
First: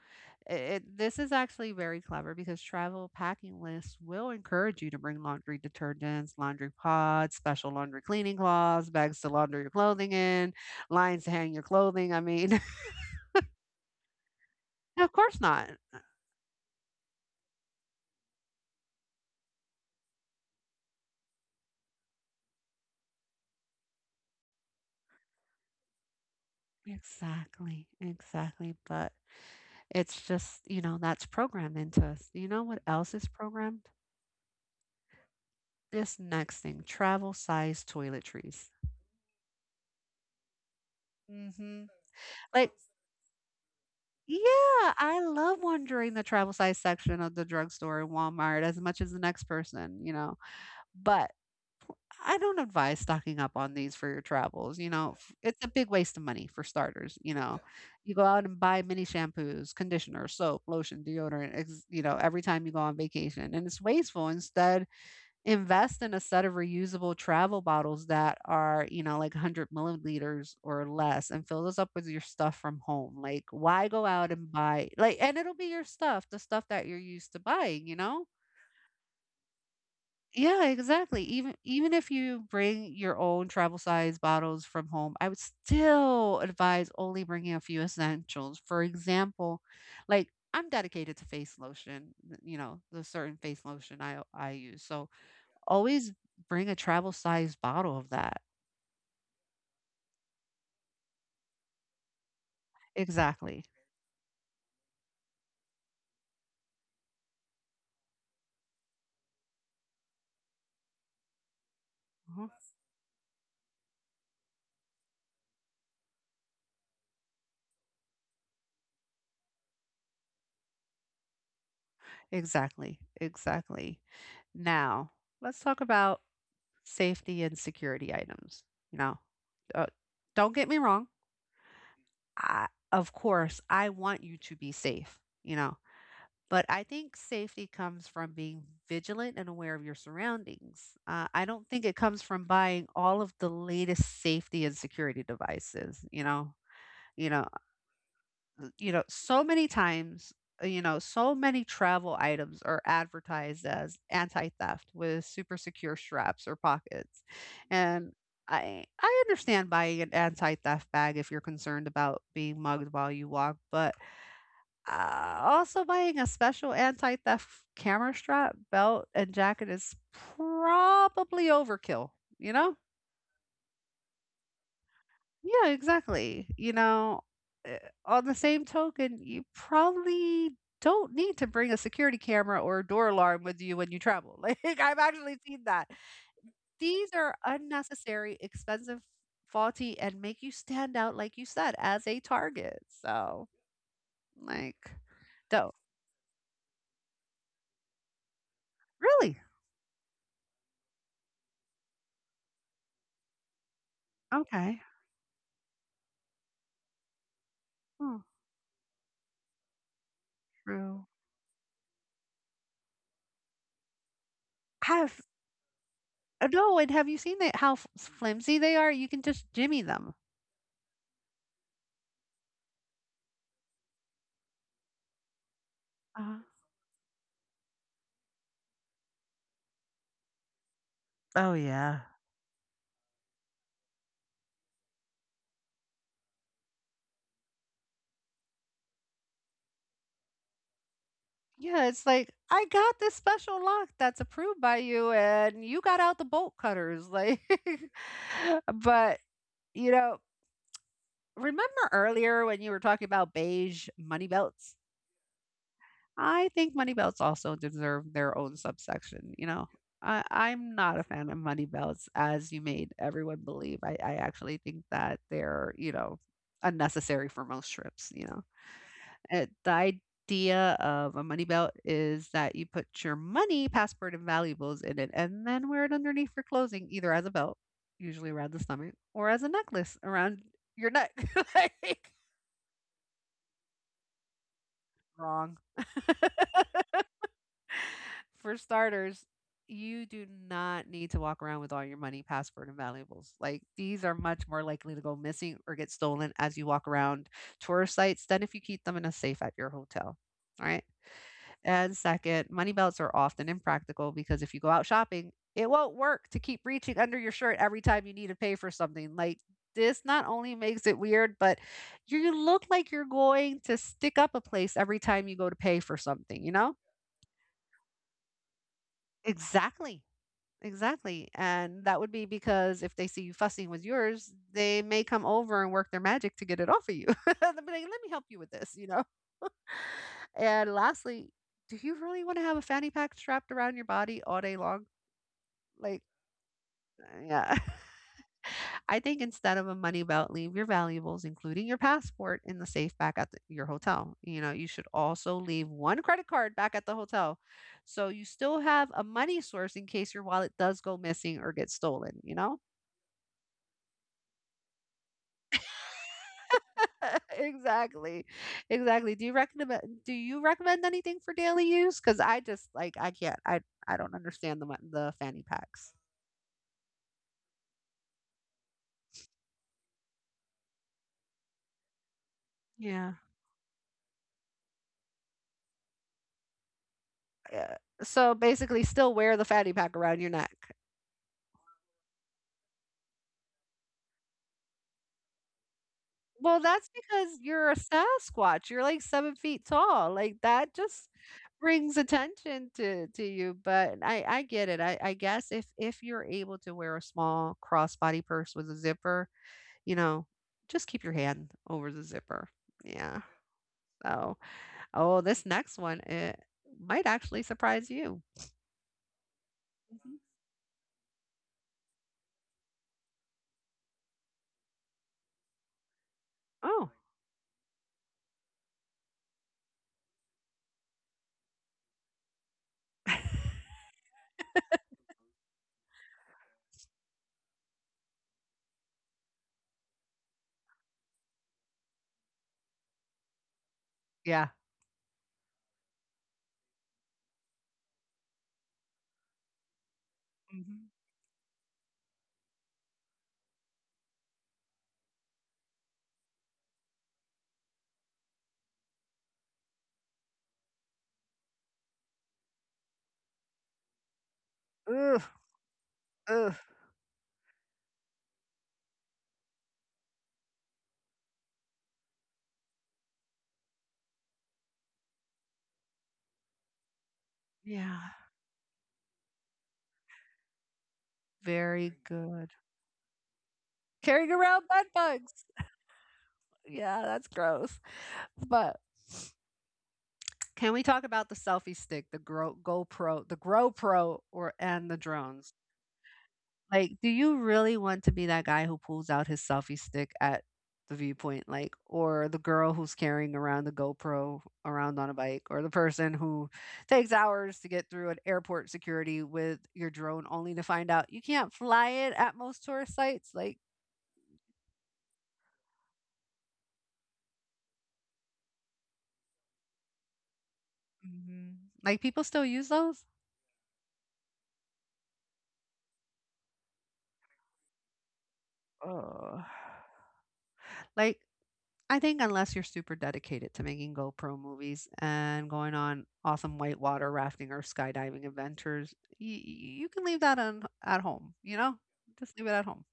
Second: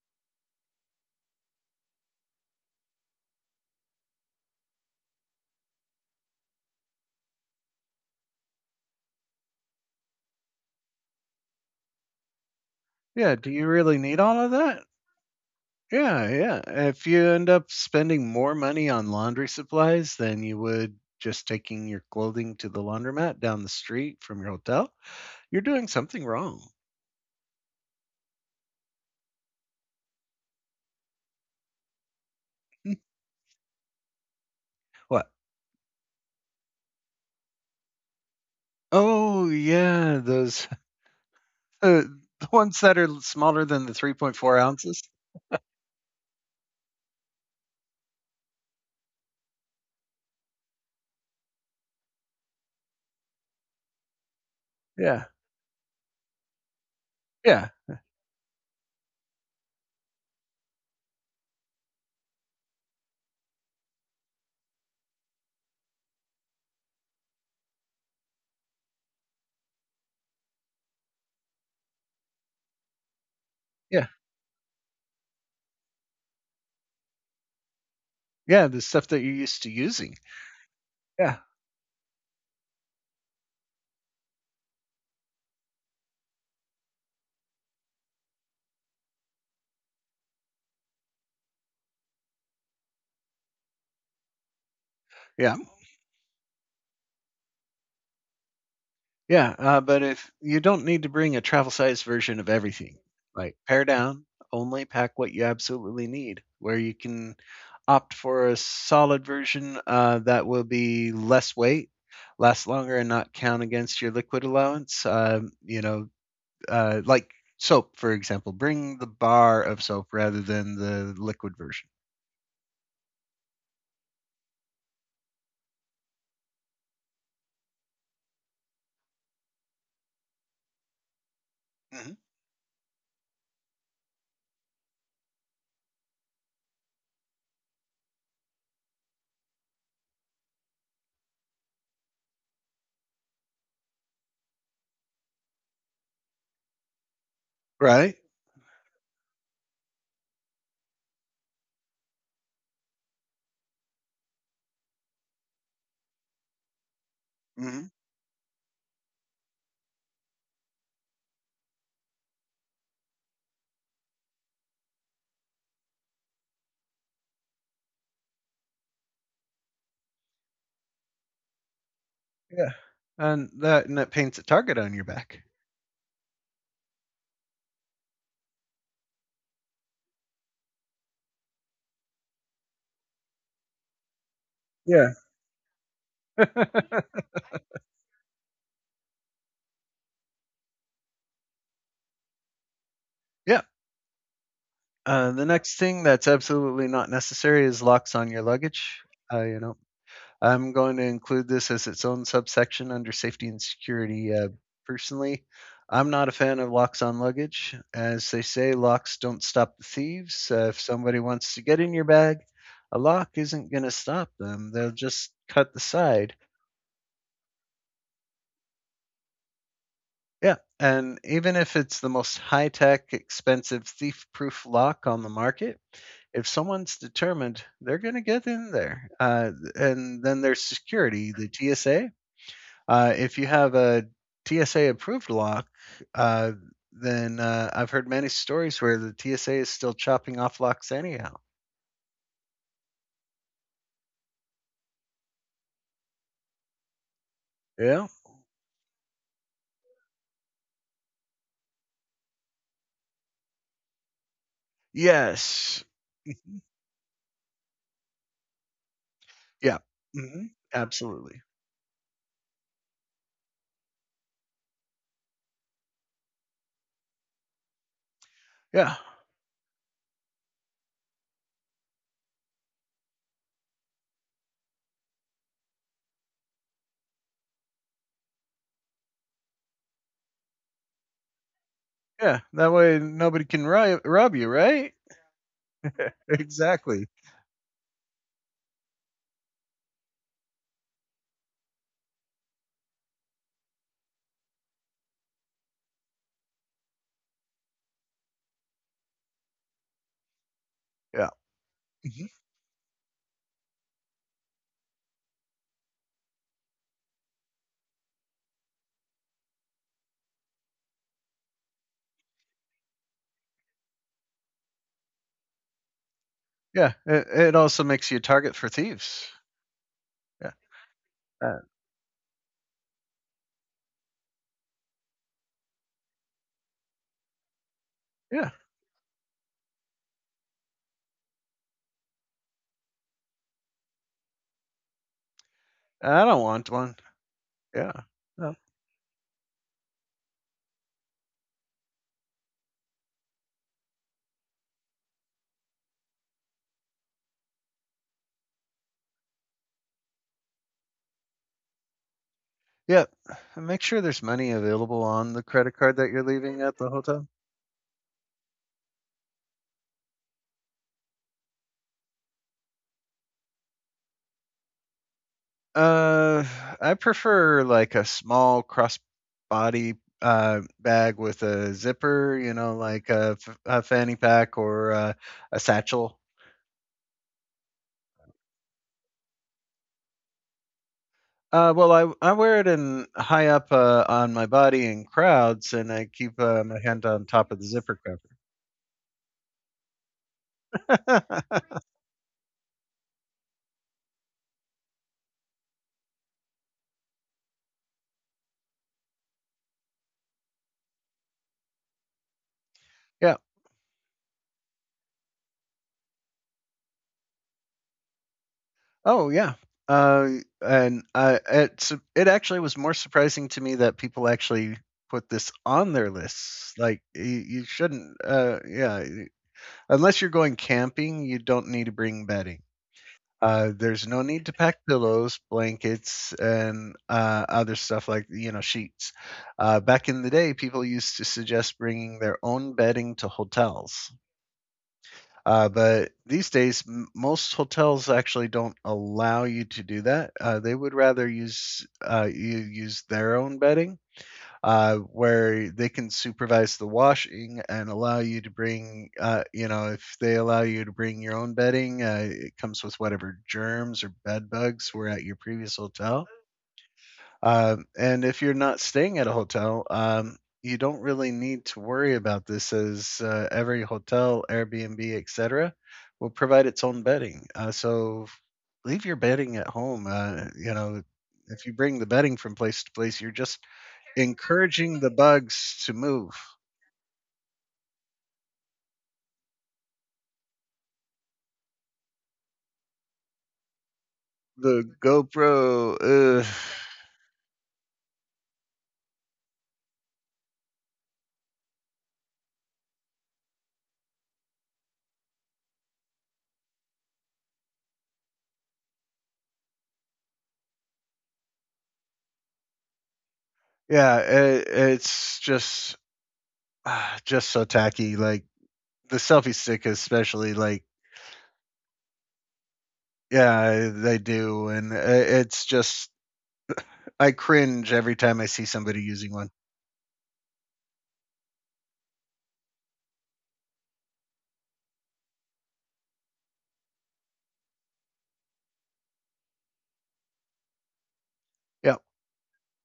[SPEAKER 2] This is actually very clever because travel packing lists will encourage you to bring laundry detergents, laundry pods, special laundry cleaning cloths, bags to launder your clothing in, lines to hang your clothing. I mean,
[SPEAKER 1] yeah. Do you really need all of that?
[SPEAKER 2] *laughs* of course not.
[SPEAKER 1] Yeah, yeah. If you end up spending more money on laundry supplies than you would just taking your clothing to the laundromat down the street from your hotel, you're doing something wrong.
[SPEAKER 2] Exactly, exactly. But it's just, you know, that's programmed into us. You know what else
[SPEAKER 1] *laughs*
[SPEAKER 2] is programmed?
[SPEAKER 1] What?
[SPEAKER 2] This next thing, travel size toiletries.
[SPEAKER 1] Oh, yeah, those
[SPEAKER 2] Hmm.
[SPEAKER 1] *laughs* the
[SPEAKER 2] Like,
[SPEAKER 1] ones that are smaller than the 3.4
[SPEAKER 2] yeah,
[SPEAKER 1] ounces.
[SPEAKER 2] I love wandering the travel size section of the drugstore in Walmart as much as the next person, you know. But I don't advise stocking up on these for your travels, you know.
[SPEAKER 1] Yeah,
[SPEAKER 2] It's a big waste of money for starters, you know. Yeah.
[SPEAKER 1] yeah,
[SPEAKER 2] You go out and buy mini shampoos, conditioner, soap, lotion, deodorant, you know, every time you go on vacation and it's wasteful. Instead, invest in a set of reusable travel bottles that are, you know, like 100 milliliters or less and fill those up with your stuff from home. Like, why go
[SPEAKER 1] yeah,
[SPEAKER 2] out and buy, like, and it'll be your stuff, the stuff that you're used to buying, you know?
[SPEAKER 1] yeah. The stuff that you're used to using.
[SPEAKER 2] Yeah, exactly.
[SPEAKER 1] Yeah,
[SPEAKER 2] Even if you bring your own travel size bottles from home, I would still advise only bringing a few essentials. For example, like I'm dedicated to face lotion, you know, the certain face lotion I use. So
[SPEAKER 1] yeah.
[SPEAKER 2] always bring a travel size bottle of that.
[SPEAKER 1] Yeah, but if you don't need to bring a travel-sized version of everything,
[SPEAKER 2] Exactly.
[SPEAKER 1] like pare down, only pack what you absolutely need, where you can opt for a solid version that will be less weight,
[SPEAKER 2] Mhm.
[SPEAKER 1] last longer, and not count against your liquid allowance. Like soap, for example, bring the bar of soap rather than the liquid version.
[SPEAKER 2] Exactly. Exactly. Now, let's talk about safety and security items. You know, uh, don't get me wrong.
[SPEAKER 1] Hmm.
[SPEAKER 2] Of course, I want you to be safe, you know, but I think safety comes from being vigilant and aware of your surroundings. I don't think it comes from buying all of the latest safety and security devices, you know. You know,
[SPEAKER 1] Right?
[SPEAKER 2] you know, so many times, you know, so many travel items are advertised as anti-theft with super secure straps or pockets.
[SPEAKER 1] Hmm.
[SPEAKER 2] And I understand buying an anti-theft bag if you're concerned about being mugged while you walk, but also buying a special anti-theft camera strap, belt, and jacket is probably overkill, you know?
[SPEAKER 1] Yeah, and that paints a target on your back.
[SPEAKER 2] Yeah, exactly. You know, uh, on the same token, you probably don't need to bring a security camera or a door alarm with you when you travel. *laughs* Like, I've
[SPEAKER 1] Yeah.
[SPEAKER 2] actually seen that. These are
[SPEAKER 1] *laughs*
[SPEAKER 2] unnecessary, expensive, faulty, and make you stand out, like you said, as a target. So,
[SPEAKER 1] Yeah.
[SPEAKER 2] like,
[SPEAKER 1] The
[SPEAKER 2] don't
[SPEAKER 1] next thing that's absolutely not necessary is locks on your luggage.
[SPEAKER 2] really.
[SPEAKER 1] Uh, you know, I'm going to include this as its own subsection under safety and security.
[SPEAKER 2] Okay.
[SPEAKER 1] Personally, I'm not a fan of locks on luggage.
[SPEAKER 2] Oh,
[SPEAKER 1] As they say, locks don't stop the thieves. If
[SPEAKER 2] true.
[SPEAKER 1] somebody wants to get in your bag, a lock isn't going to stop them. They'll
[SPEAKER 2] Have
[SPEAKER 1] just cut the side.
[SPEAKER 2] no, and have you seen that how flimsy they are? You can just jimmy them.
[SPEAKER 1] Yeah, and even if it's the most high tech, expensive, thief proof lock on the market,
[SPEAKER 2] Uh,
[SPEAKER 1] if someone's determined, they're going to get in there. And then there's security,
[SPEAKER 2] Oh,
[SPEAKER 1] the
[SPEAKER 2] yeah.
[SPEAKER 1] TSA. If you have a TSA approved lock, uh, then I've heard many stories where the TSA is still chopping off locks anyhow.
[SPEAKER 2] Yeah, it's like, "I got this special lock that's approved by you, and you got out the bolt cutters." Like,
[SPEAKER 1] Yeah.
[SPEAKER 2] *laughs* but, you know, remember earlier when you were talking about beige money belts?
[SPEAKER 1] Yes.
[SPEAKER 2] I
[SPEAKER 1] Mhm.
[SPEAKER 2] think money belts also deserve their own subsection, you know?
[SPEAKER 1] Yeah. Hmm.
[SPEAKER 2] I'm not a fan of
[SPEAKER 1] Absolutely.
[SPEAKER 2] money belts, as you made everyone believe. I actually think that they're, you know, unnecessary for most trips, you know?
[SPEAKER 1] Yeah.
[SPEAKER 2] The idea of a money belt is that you put your money, passport, and valuables in it, and then wear it underneath for clothing, either as a belt, usually around the stomach, or as a necklace around your neck. *laughs* Like,
[SPEAKER 1] Yeah. That way nobody can rob you, right? *laughs*
[SPEAKER 2] wrong.
[SPEAKER 1] Exactly.
[SPEAKER 2] *laughs* For starters, you do not need to walk around with all your money, passport, and valuables. Like, these are much more likely to go missing or get stolen as you walk around tourist sites than if you keep them in a safe at your hotel. All right.
[SPEAKER 1] Yeah.
[SPEAKER 2] And
[SPEAKER 1] Mhm.
[SPEAKER 2] second, money belts are often impractical because if you go out shopping, it won't work to keep reaching under your shirt every time you need to pay for something. Like, this not only makes it weird, but you look like you're going to stick up a place every time you go to pay for something, you know?
[SPEAKER 1] Yeah. It also makes you a target for thieves.
[SPEAKER 2] Exactly.
[SPEAKER 1] Yeah.
[SPEAKER 2] Exactly.
[SPEAKER 1] Uh,
[SPEAKER 2] And that would be because if they see you fussing with yours, they may come over and work their magic to get it off of you. *laughs* They'll be like, let me help you with
[SPEAKER 1] yeah.
[SPEAKER 2] this, you know? And lastly, do you really want to have a fanny pack strapped around your body all day long? Like,
[SPEAKER 1] I don't want one.
[SPEAKER 2] yeah.
[SPEAKER 1] Yeah.
[SPEAKER 2] *laughs*
[SPEAKER 1] No.
[SPEAKER 2] I think instead of a money belt, leave your valuables, including your passport, in the safe back at your hotel. You know, you should also leave one credit card back at the hotel. So you still have a money source in case your wallet does go missing or get stolen, you know?
[SPEAKER 1] Yeah. And make sure there's money available on the credit card that you're leaving at the
[SPEAKER 2] *laughs*
[SPEAKER 1] hotel.
[SPEAKER 2] Exactly. Exactly. Do you recommend anything for daily use? Cuz I just like I can't I don't understand the the fanny packs.
[SPEAKER 1] Uh, I prefer like a small crossbody bag with a zipper, you know,
[SPEAKER 2] Yeah.
[SPEAKER 1] like a, a fanny pack or a satchel.
[SPEAKER 2] Uh, So basically still wear the fanny pack around your neck.
[SPEAKER 1] Well, I wear it in high up on my body in crowds, and I keep
[SPEAKER 2] Well,
[SPEAKER 1] my
[SPEAKER 2] that's
[SPEAKER 1] hand on
[SPEAKER 2] because
[SPEAKER 1] top of
[SPEAKER 2] you're a
[SPEAKER 1] the zipper
[SPEAKER 2] Sasquatch. You're like 7 feet tall. Like that just
[SPEAKER 1] cover. *laughs*
[SPEAKER 2] brings attention to you, but I get it. I guess if you're able to wear a small crossbody purse with a zipper, you know, just keep your hand over the zipper. Yeah.
[SPEAKER 1] Yeah.
[SPEAKER 2] So, oh, this next one it might actually surprise you.
[SPEAKER 1] Oh yeah.
[SPEAKER 2] Mhm.
[SPEAKER 1] Uh, and it's it actually was more surprising to me that people actually put this on their lists.
[SPEAKER 2] Oh.
[SPEAKER 1] Like you shouldn't. Yeah, unless you're going camping, you don't need to bring bedding.
[SPEAKER 2] *laughs*
[SPEAKER 1] There's no need to pack pillows, blankets, and other stuff like you know sheets. Back in the day, people used to suggest bringing their own bedding to hotels.
[SPEAKER 2] Yeah.
[SPEAKER 1] But these days, most hotels actually don't allow you to do that. They
[SPEAKER 2] Mhm.
[SPEAKER 1] would rather use you use their own bedding, where they can supervise the washing and allow you to bring. You know, if they allow you to bring your own bedding, it comes with whatever germs or bed bugs were
[SPEAKER 2] Ugh,
[SPEAKER 1] at your previous hotel.
[SPEAKER 2] ugh.
[SPEAKER 1] And if you're not staying at a hotel, you don't really need to worry about this as every hotel, Airbnb, etc., will provide its own bedding.
[SPEAKER 2] Yeah.
[SPEAKER 1] So leave your bedding at home. You know, if you
[SPEAKER 2] Very
[SPEAKER 1] bring the bedding
[SPEAKER 2] good.
[SPEAKER 1] from place to place, you're just
[SPEAKER 2] Carrying around bed
[SPEAKER 1] encouraging the
[SPEAKER 2] bugs.
[SPEAKER 1] bugs to move.
[SPEAKER 2] Yeah, that's gross. But can we talk about the selfie stick, the GoPro, the GoPro, or and
[SPEAKER 1] The
[SPEAKER 2] the drones?
[SPEAKER 1] GoPro, ugh.
[SPEAKER 2] Like, do you really want to be that guy who pulls out his selfie stick at the viewpoint, like, or the girl who's carrying around the GoPro around on a bike, or the person who takes hours to get through an airport security with your drone, only to find out you can't fly it at most tourist sites? Like,
[SPEAKER 1] Yeah, it's just ah, just so tacky. Like the selfie stick, especially like
[SPEAKER 2] hmm, like people still use those?
[SPEAKER 1] yeah, they do, and it's just I cringe every time I see somebody using
[SPEAKER 2] Oh.
[SPEAKER 1] one.
[SPEAKER 2] Like, I think unless you're super dedicated to making GoPro movies and going on awesome whitewater rafting or skydiving adventures, you can leave that on at home, you know?
[SPEAKER 1] Yep,
[SPEAKER 2] Just leave it at home.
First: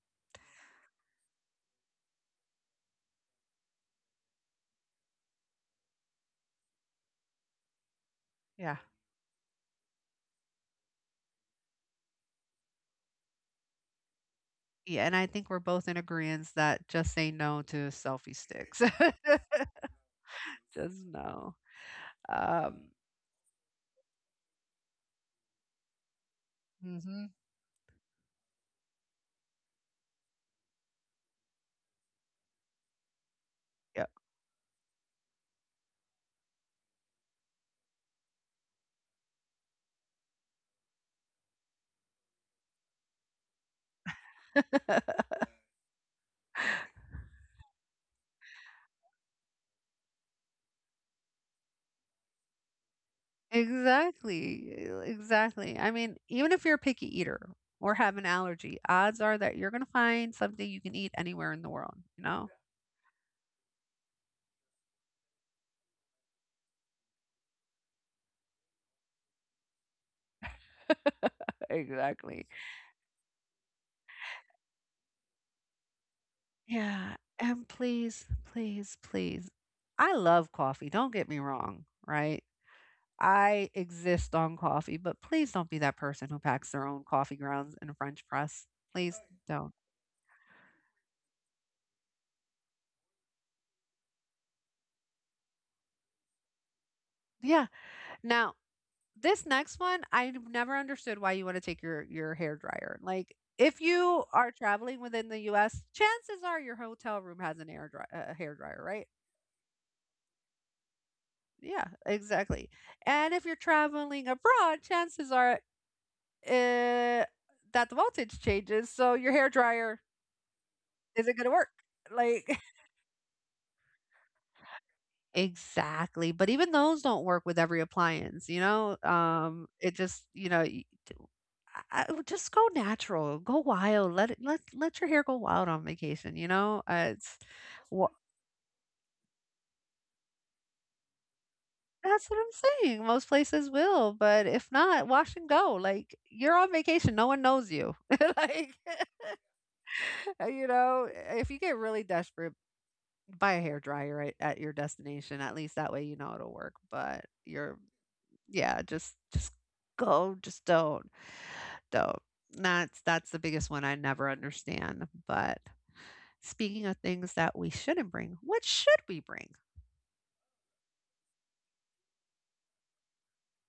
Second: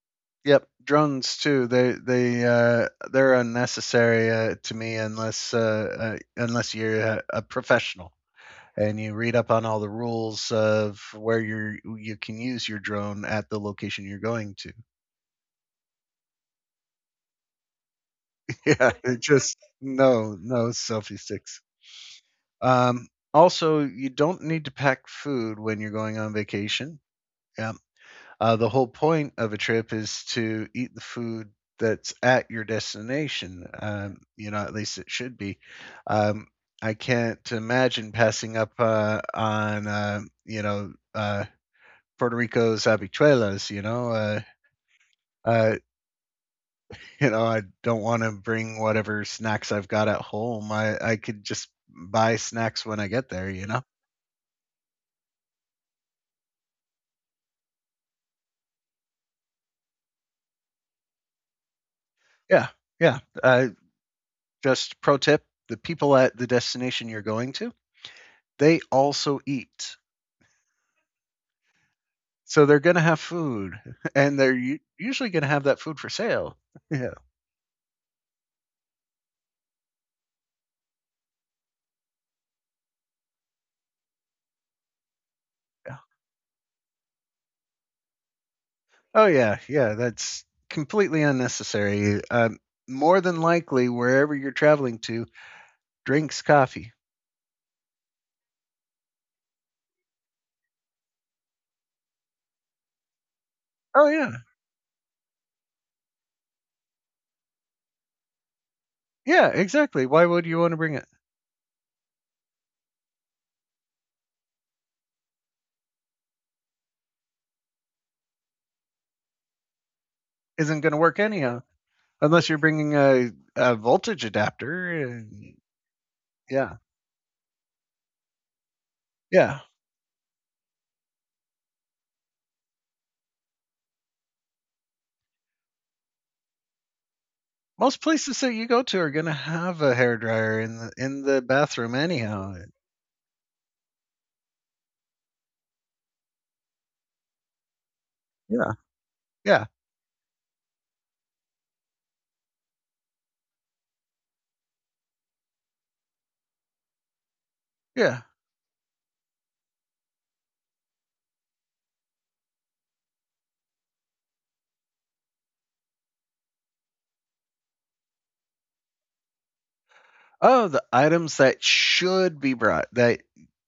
[SPEAKER 1] yep. Drones too. They're unnecessary to me unless you're a professional
[SPEAKER 2] Yeah.
[SPEAKER 1] and you read up on all the rules of where you are you can use your drone at the location you're going to. *laughs*
[SPEAKER 2] Yeah, and I think we're both in agreement that just say no to selfie sticks.
[SPEAKER 1] Yeah, it just no no
[SPEAKER 2] *laughs* Just
[SPEAKER 1] selfie
[SPEAKER 2] no.
[SPEAKER 1] sticks.
[SPEAKER 2] Um,
[SPEAKER 1] Um, Also, you don't need to pack food when you're going on vacation.
[SPEAKER 2] hmm.
[SPEAKER 1] Yeah, the whole point of a trip is to eat the food that's at your destination. You know, at least it should be. Um, I can't imagine passing up on Puerto Rico's habichuelas.
[SPEAKER 2] Yep.
[SPEAKER 1] Uh, *laughs* you know, I don't want to bring whatever snacks I've got at home. I could just buy snacks when I get
[SPEAKER 2] *laughs*
[SPEAKER 1] there. You know.
[SPEAKER 2] Exactly. Exactly. I mean, even if you're a picky eater or have an allergy, odds are that you're going to find something you can eat anywhere in the world, you know?
[SPEAKER 1] Yeah, yeah. Just pro tip: the people at the destination you're going to, they also eat.
[SPEAKER 2] Exactly.
[SPEAKER 1] So they're gonna have food, *laughs* and they're u usually gonna have that food for sale. *laughs*
[SPEAKER 2] Yeah.
[SPEAKER 1] Yeah,
[SPEAKER 2] And please, please, please. I love coffee. Don't get me wrong, right? I exist on coffee, but please don't be
[SPEAKER 1] yeah.
[SPEAKER 2] that person who packs their own coffee grounds in a French press. Please
[SPEAKER 1] Oh, yeah,
[SPEAKER 2] don't.
[SPEAKER 1] yeah, that's completely unnecessary. More than likely, wherever you're traveling to drinks coffee.
[SPEAKER 2] Yeah. Now, this next one, I never understood why you want to take your hair dryer. Like, if
[SPEAKER 1] Oh,
[SPEAKER 2] you
[SPEAKER 1] yeah.
[SPEAKER 2] are traveling within the U.S., chances are your hotel room has an air dry, a hair dryer, right?
[SPEAKER 1] Yeah, exactly. Why would you wanna bring it?
[SPEAKER 2] Yeah, exactly. And if you're traveling abroad, chances are Uh, that the voltage changes, so your hair dryer
[SPEAKER 1] Isn't gonna work
[SPEAKER 2] isn't gonna
[SPEAKER 1] anyhow,
[SPEAKER 2] work.
[SPEAKER 1] unless you're
[SPEAKER 2] Like, *laughs*
[SPEAKER 1] bringing a voltage adapter and
[SPEAKER 2] exactly. But even
[SPEAKER 1] yeah,
[SPEAKER 2] those don't work with every appliance, you know?
[SPEAKER 1] yeah.
[SPEAKER 2] It just, you know, I would just go natural, go wild. Let your hair go wild on vacation, you know?
[SPEAKER 1] Most
[SPEAKER 2] What,
[SPEAKER 1] places that you go to are gonna have a hairdryer in the bathroom
[SPEAKER 2] that's what
[SPEAKER 1] anyhow.
[SPEAKER 2] I'm saying. Most places will, but if not, wash and go. Like, you're on vacation. No one knows you. *laughs* Like,
[SPEAKER 1] Yeah,
[SPEAKER 2] *laughs*
[SPEAKER 1] yeah,
[SPEAKER 2] you know, if you get really desperate, buy a hair dryer at your destination. At least that way you know it'll work. But you're,
[SPEAKER 1] yeah.
[SPEAKER 2] yeah, just go, just don't, don't. That's the biggest one I never understand. But speaking of things that we shouldn't bring, what should we bring?
[SPEAKER 1] Oh, the items that should be brought that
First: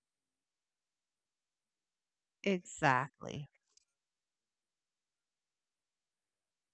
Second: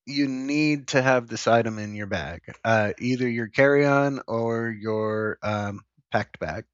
[SPEAKER 1] you need to have this item in your bag, either your
[SPEAKER 2] Exactly.
[SPEAKER 1] carry-on or your packed bag.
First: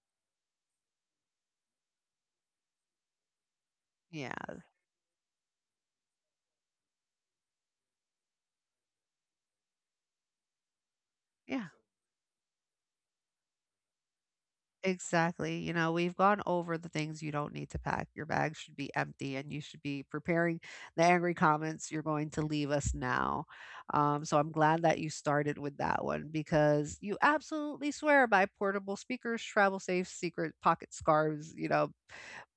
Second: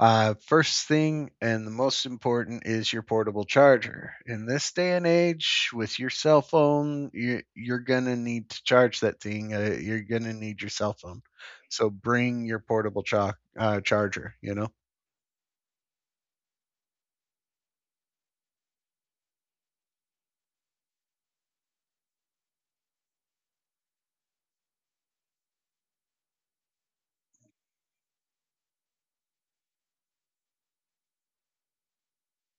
[SPEAKER 1] First thing and the most important is your portable charger. In
[SPEAKER 2] Yeah.
[SPEAKER 1] this day and age, with your cell phone, you're gonna need to charge that thing. You're gonna need your cell phone,
[SPEAKER 2] Yeah.
[SPEAKER 1] so bring your portable charger. You know
[SPEAKER 2] Exactly. You know, we've gone over the things you don't need to pack. Your bag should be empty and you should be preparing the angry comments you're going to leave us now. So I'm glad that you started with that one because you absolutely swear by portable speakers, travel safe, secret pocket scarves, you know.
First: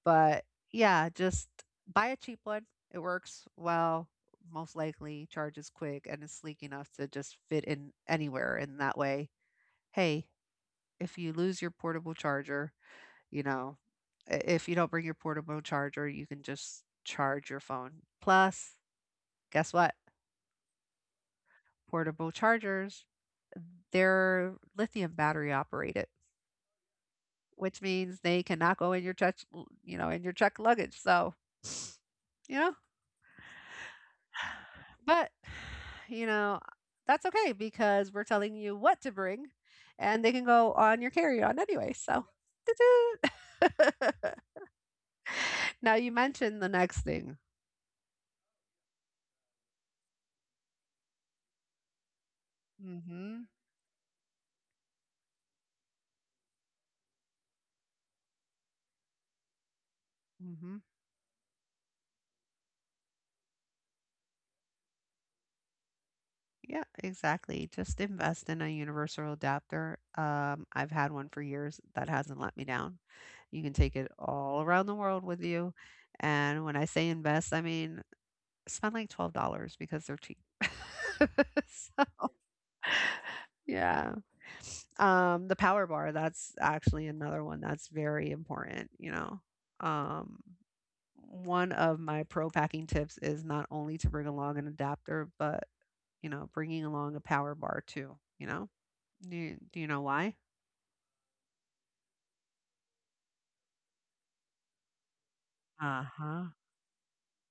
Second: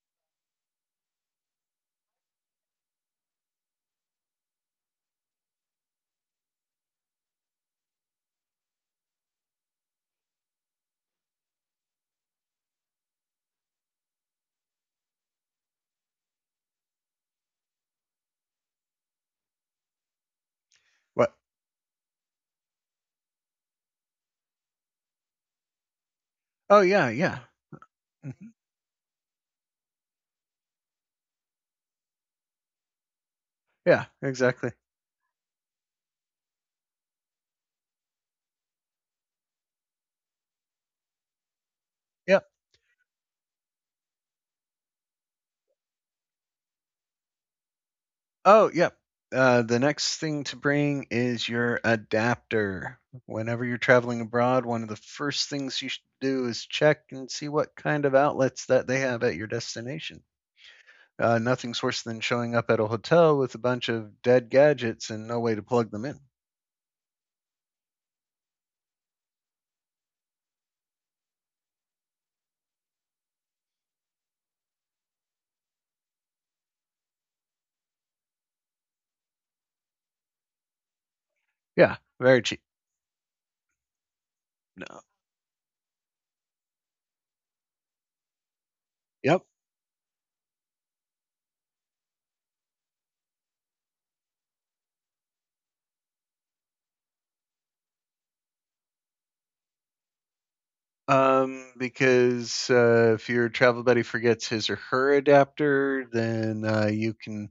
[SPEAKER 2] But yeah, just buy a cheap one. It works well, most likely, charges quick, and is sleek enough to just fit in anywhere. And that way, hey, if you lose your portable charger, you know, if you don't bring your portable charger, you can just charge your phone. Plus, guess what?
[SPEAKER 1] what?
[SPEAKER 2] Portable chargers, they're lithium battery operated,
[SPEAKER 1] Oh yeah, yeah,
[SPEAKER 2] which means they
[SPEAKER 1] mhm,
[SPEAKER 2] cannot go in your check, you know, in your check luggage. So, *sighs* you know,
[SPEAKER 1] yeah, exactly.
[SPEAKER 2] but *sighs* you know, that's okay because we're telling you what to bring and they can go on your carry-on anyway. So, *laughs* now you mentioned the next thing.
[SPEAKER 1] Oh, yep. The next thing to bring is your adapter.
[SPEAKER 2] Mm-hmm.
[SPEAKER 1] Whenever you're traveling abroad, one of the first things you should do is check and see what kind of outlets that they have at your destination.
[SPEAKER 2] Mhm.
[SPEAKER 1] Nothing's worse than showing up at a hotel with a bunch of dead gadgets and no way to plug them in.
[SPEAKER 2] Yeah, exactly. Just invest in a universal adapter. I've had one for years that hasn't let me down. You can take it all around the world with you. And when I say invest, I mean spend like $12 because they're cheap. *laughs*
[SPEAKER 1] Yeah,
[SPEAKER 2] So,
[SPEAKER 1] very cheap.
[SPEAKER 2] yeah.
[SPEAKER 1] No.
[SPEAKER 2] The power bar, that's actually another one that's very important, you know.
[SPEAKER 1] Yep.
[SPEAKER 2] Um, One of my pro packing tips is not only to bring along an adapter, but you know, bringing along a power bar too. You know, do you know why?
[SPEAKER 1] Because if your travel buddy forgets his or her
[SPEAKER 2] Uh
[SPEAKER 1] adapter,
[SPEAKER 2] huh.
[SPEAKER 1] then you can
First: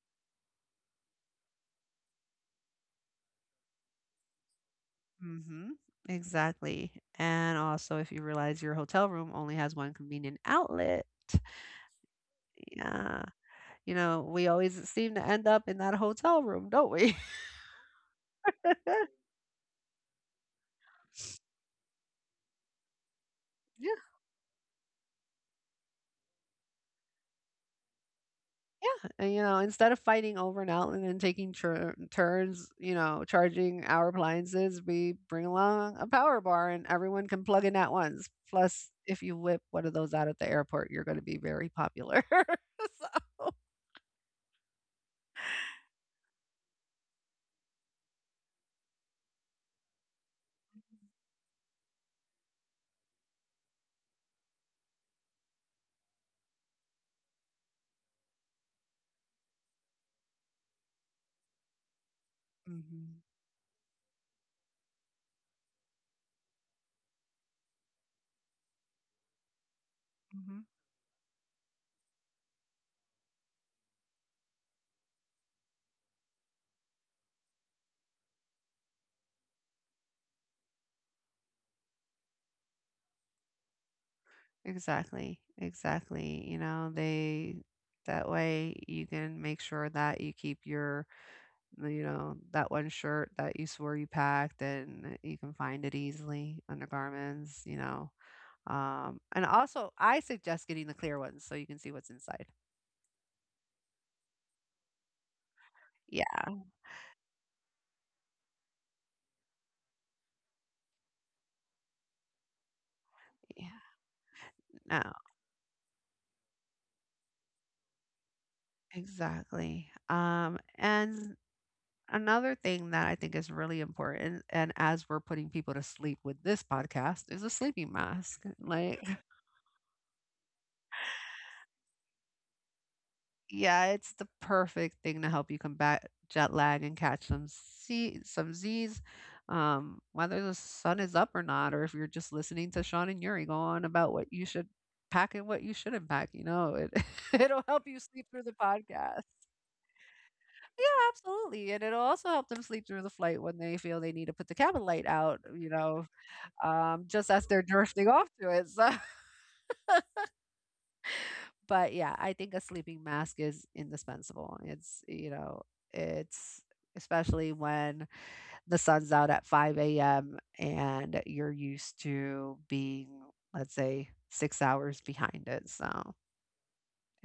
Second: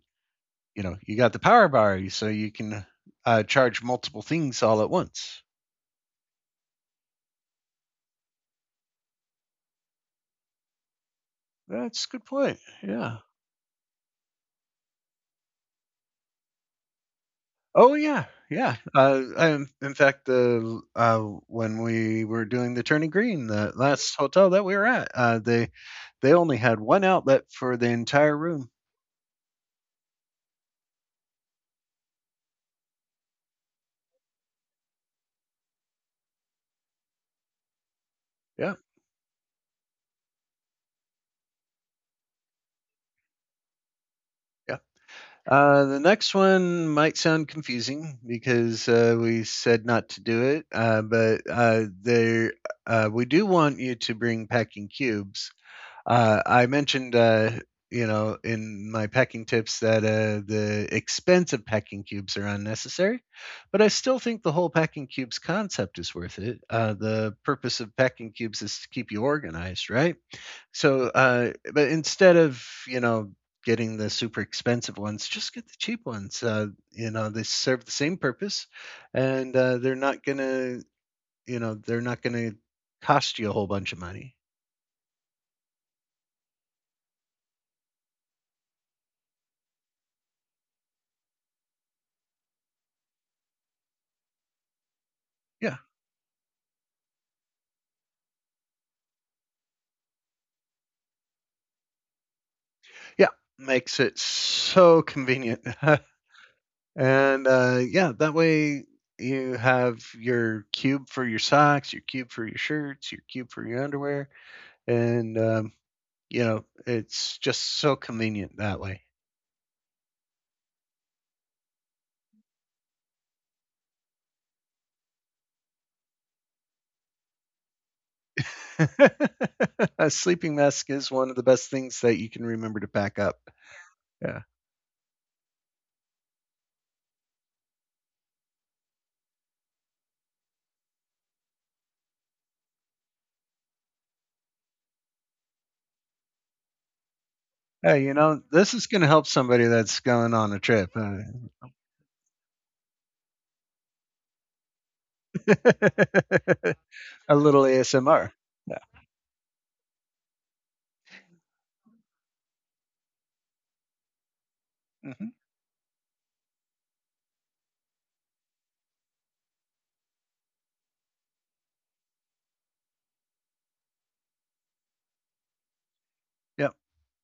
[SPEAKER 1] you know, you got the power bar, so you can charge multiple things all at once.
[SPEAKER 2] Mm-hmm. Exactly. And also, if you realize your hotel room only has one convenient outlet,
[SPEAKER 1] That's a good point. Yeah.
[SPEAKER 2] yeah, you know, we always seem to end up in that hotel room, don't we?
[SPEAKER 1] Oh yeah, yeah.
[SPEAKER 2] *laughs*
[SPEAKER 1] I, in fact, the when we were doing the Turning Green, the
[SPEAKER 2] Yeah.
[SPEAKER 1] last hotel that we were at, they only had one outlet for the entire room.
[SPEAKER 2] Yeah, and, you know, instead of fighting over an outlet and taking turns, you know, charging our appliances, we bring along a power bar and everyone can plug in at once.
[SPEAKER 1] Yeah,
[SPEAKER 2] Plus, if you whip one of those out at the airport, you're going to be very popular. *laughs* So,
[SPEAKER 1] yeah. The next one might sound confusing because we said not to do it, but there we do want you to bring packing cubes. I mentioned, you know, in my pecking tips that the expensive pecking cubes are
[SPEAKER 2] mhm,
[SPEAKER 1] unnecessary, but I still think the whole pecking cubes concept is worth it. The purpose of pecking cubes is to keep you organized, right?
[SPEAKER 2] mhm.
[SPEAKER 1] So, but instead of, you know, getting the super expensive ones, just get the cheap ones. You know, they serve the same purpose and they're not going to, you know, they're not going to cost you a whole bunch of money.
[SPEAKER 2] Exactly, exactly. You know, they that way you can make sure that you keep your, you know, that one shirt that you swore you packed and you can
[SPEAKER 1] Yeah.
[SPEAKER 2] find it easily, undergarments, you know. And also, I suggest getting the clear ones so you can see what's inside.
[SPEAKER 1] Yeah, makes it so convenient. *laughs*
[SPEAKER 2] Yeah.
[SPEAKER 1] And yeah, that way you have your cube for your socks, your cube for your shirts, your cube for
[SPEAKER 2] Yeah.
[SPEAKER 1] your underwear,
[SPEAKER 2] No,
[SPEAKER 1] and you know it's just so convenient that way.
[SPEAKER 2] exactly. And another thing that I think is really important, and as we're putting people to sleep with this podcast, is a sleeping mask. Like,
[SPEAKER 1] *laughs* A sleeping mask is one of the best things that you can remember to pack up.
[SPEAKER 2] yeah, it's the
[SPEAKER 1] Yeah.
[SPEAKER 2] perfect thing to help you combat jet lag and catch some C some Z's, whether the sun is up or not, or if you're just listening to Sean and Yuri go on about what you should pack and what you shouldn't pack, you know, it *laughs* it'll help you
[SPEAKER 1] Hey, you
[SPEAKER 2] sleep
[SPEAKER 1] know,
[SPEAKER 2] through the
[SPEAKER 1] this is going to
[SPEAKER 2] podcast.
[SPEAKER 1] help somebody that's going on a
[SPEAKER 2] Yeah,
[SPEAKER 1] trip, huh?
[SPEAKER 2] absolutely. And it'll also help them sleep through the flight when they feel they need to put the cabin light out, you know,
[SPEAKER 1] *laughs*
[SPEAKER 2] just
[SPEAKER 1] A
[SPEAKER 2] as they're
[SPEAKER 1] little
[SPEAKER 2] drifting off
[SPEAKER 1] ASMR.
[SPEAKER 2] to it.
[SPEAKER 1] Yeah.
[SPEAKER 2] So but yeah, I think a sleeping mask is indispensable. It's, you
[SPEAKER 1] Hmm.
[SPEAKER 2] know, it's especially when the sun's out at 5 a.m. and you're used to being, let's say, 6 hours behind it. So,
[SPEAKER 1] Yep.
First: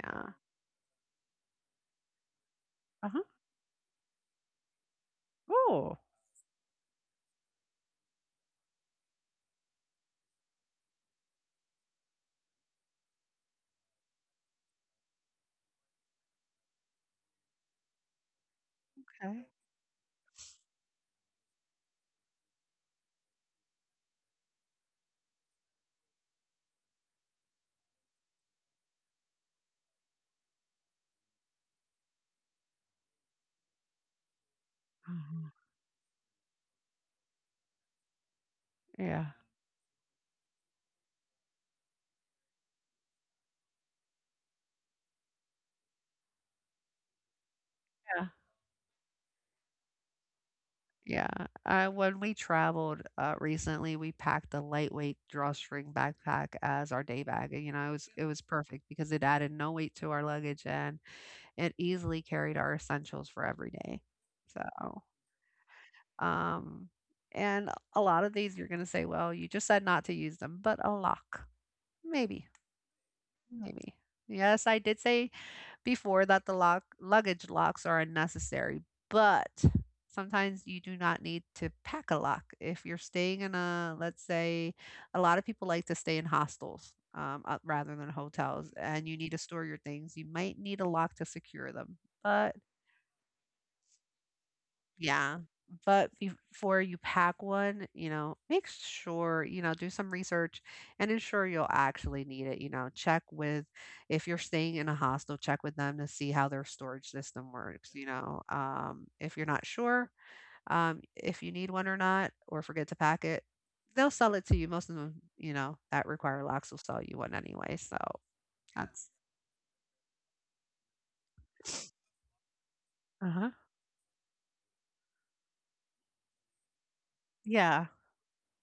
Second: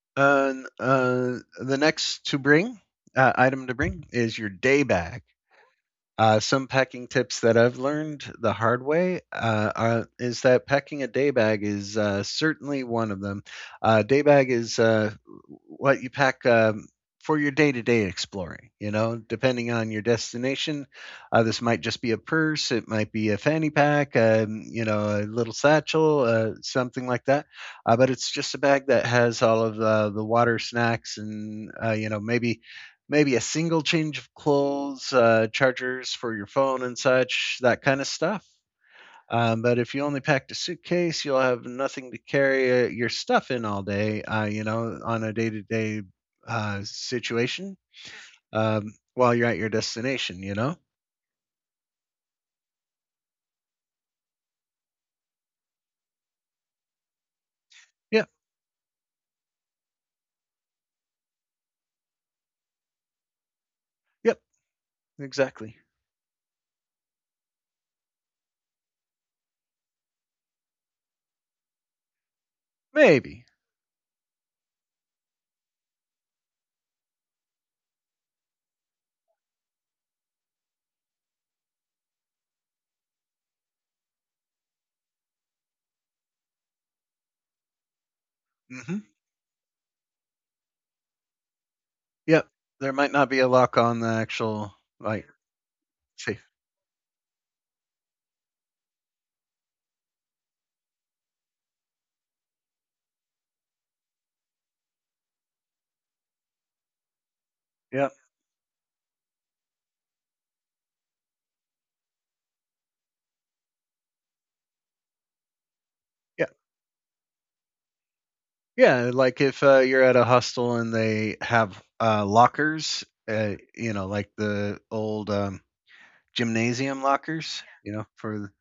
[SPEAKER 2] yeah.
[SPEAKER 1] And the next to bring
[SPEAKER 2] Uh-huh.
[SPEAKER 1] item to bring is your day bag.
[SPEAKER 2] Oh.
[SPEAKER 1] Some packing tips that I've learned the hard way is that packing a day bag is certainly one of them. Day bag is what you pack for your day to day exploring. You know,
[SPEAKER 2] Okay.
[SPEAKER 1] depending on your destination, this might just be a purse, it might be a fanny pack, you know, a little satchel, something like that. But it's just a bag that has all of the water, snacks, and you know, maybe a single change of clothes,
[SPEAKER 2] Mhm.
[SPEAKER 1] chargers for your phone and such, that kind of stuff.
[SPEAKER 2] Yeah.
[SPEAKER 1] But if you only packed a suitcase, you'll have nothing to carry your stuff in all day, you know, on a day to day situation
[SPEAKER 2] Yeah.
[SPEAKER 1] while you're at your destination, you know?
[SPEAKER 2] Yeah. When we traveled recently, we packed a lightweight drawstring backpack as our day bag. And, you know, it
[SPEAKER 1] Yep,
[SPEAKER 2] was perfect because it added no weight to our luggage and easily carried our essentials for every day.
[SPEAKER 1] yep,
[SPEAKER 2] So,
[SPEAKER 1] exactly.
[SPEAKER 2] um, and a lot of these you're going to say, well, you just said not to use them, but a lock. Maybe,
[SPEAKER 1] Maybe.
[SPEAKER 2] maybe. Yes, I did say before that the lock, luggage locks are unnecessary, but sometimes you do not need to pack a lock. If you're staying in a, let's say, a lot of people like to stay in hostels rather than hotels,
[SPEAKER 1] Hmm.
[SPEAKER 2] and you need to store your things, you might need a lock to secure them.
[SPEAKER 1] Yep,
[SPEAKER 2] But
[SPEAKER 1] there might not be a lock on the actual, like,
[SPEAKER 2] yeah. But
[SPEAKER 1] safe.
[SPEAKER 2] before you pack one, you know, make sure, you know, do some research and ensure you'll actually need it. You know, check with, if you're staying in a hostel, check with them to see how their storage system works. You
[SPEAKER 1] Yep.
[SPEAKER 2] know, if you're not sure if you need one or not, or forget to pack it, they'll sell it to you. Most of them, you know, that require locks will sell you one anyway. So that's,
[SPEAKER 1] Yeah, like if you're at a hostel and they have lockers,
[SPEAKER 2] uh huh.
[SPEAKER 1] you know, like the old gymnasium lockers,
[SPEAKER 2] Yeah.
[SPEAKER 1] you know, for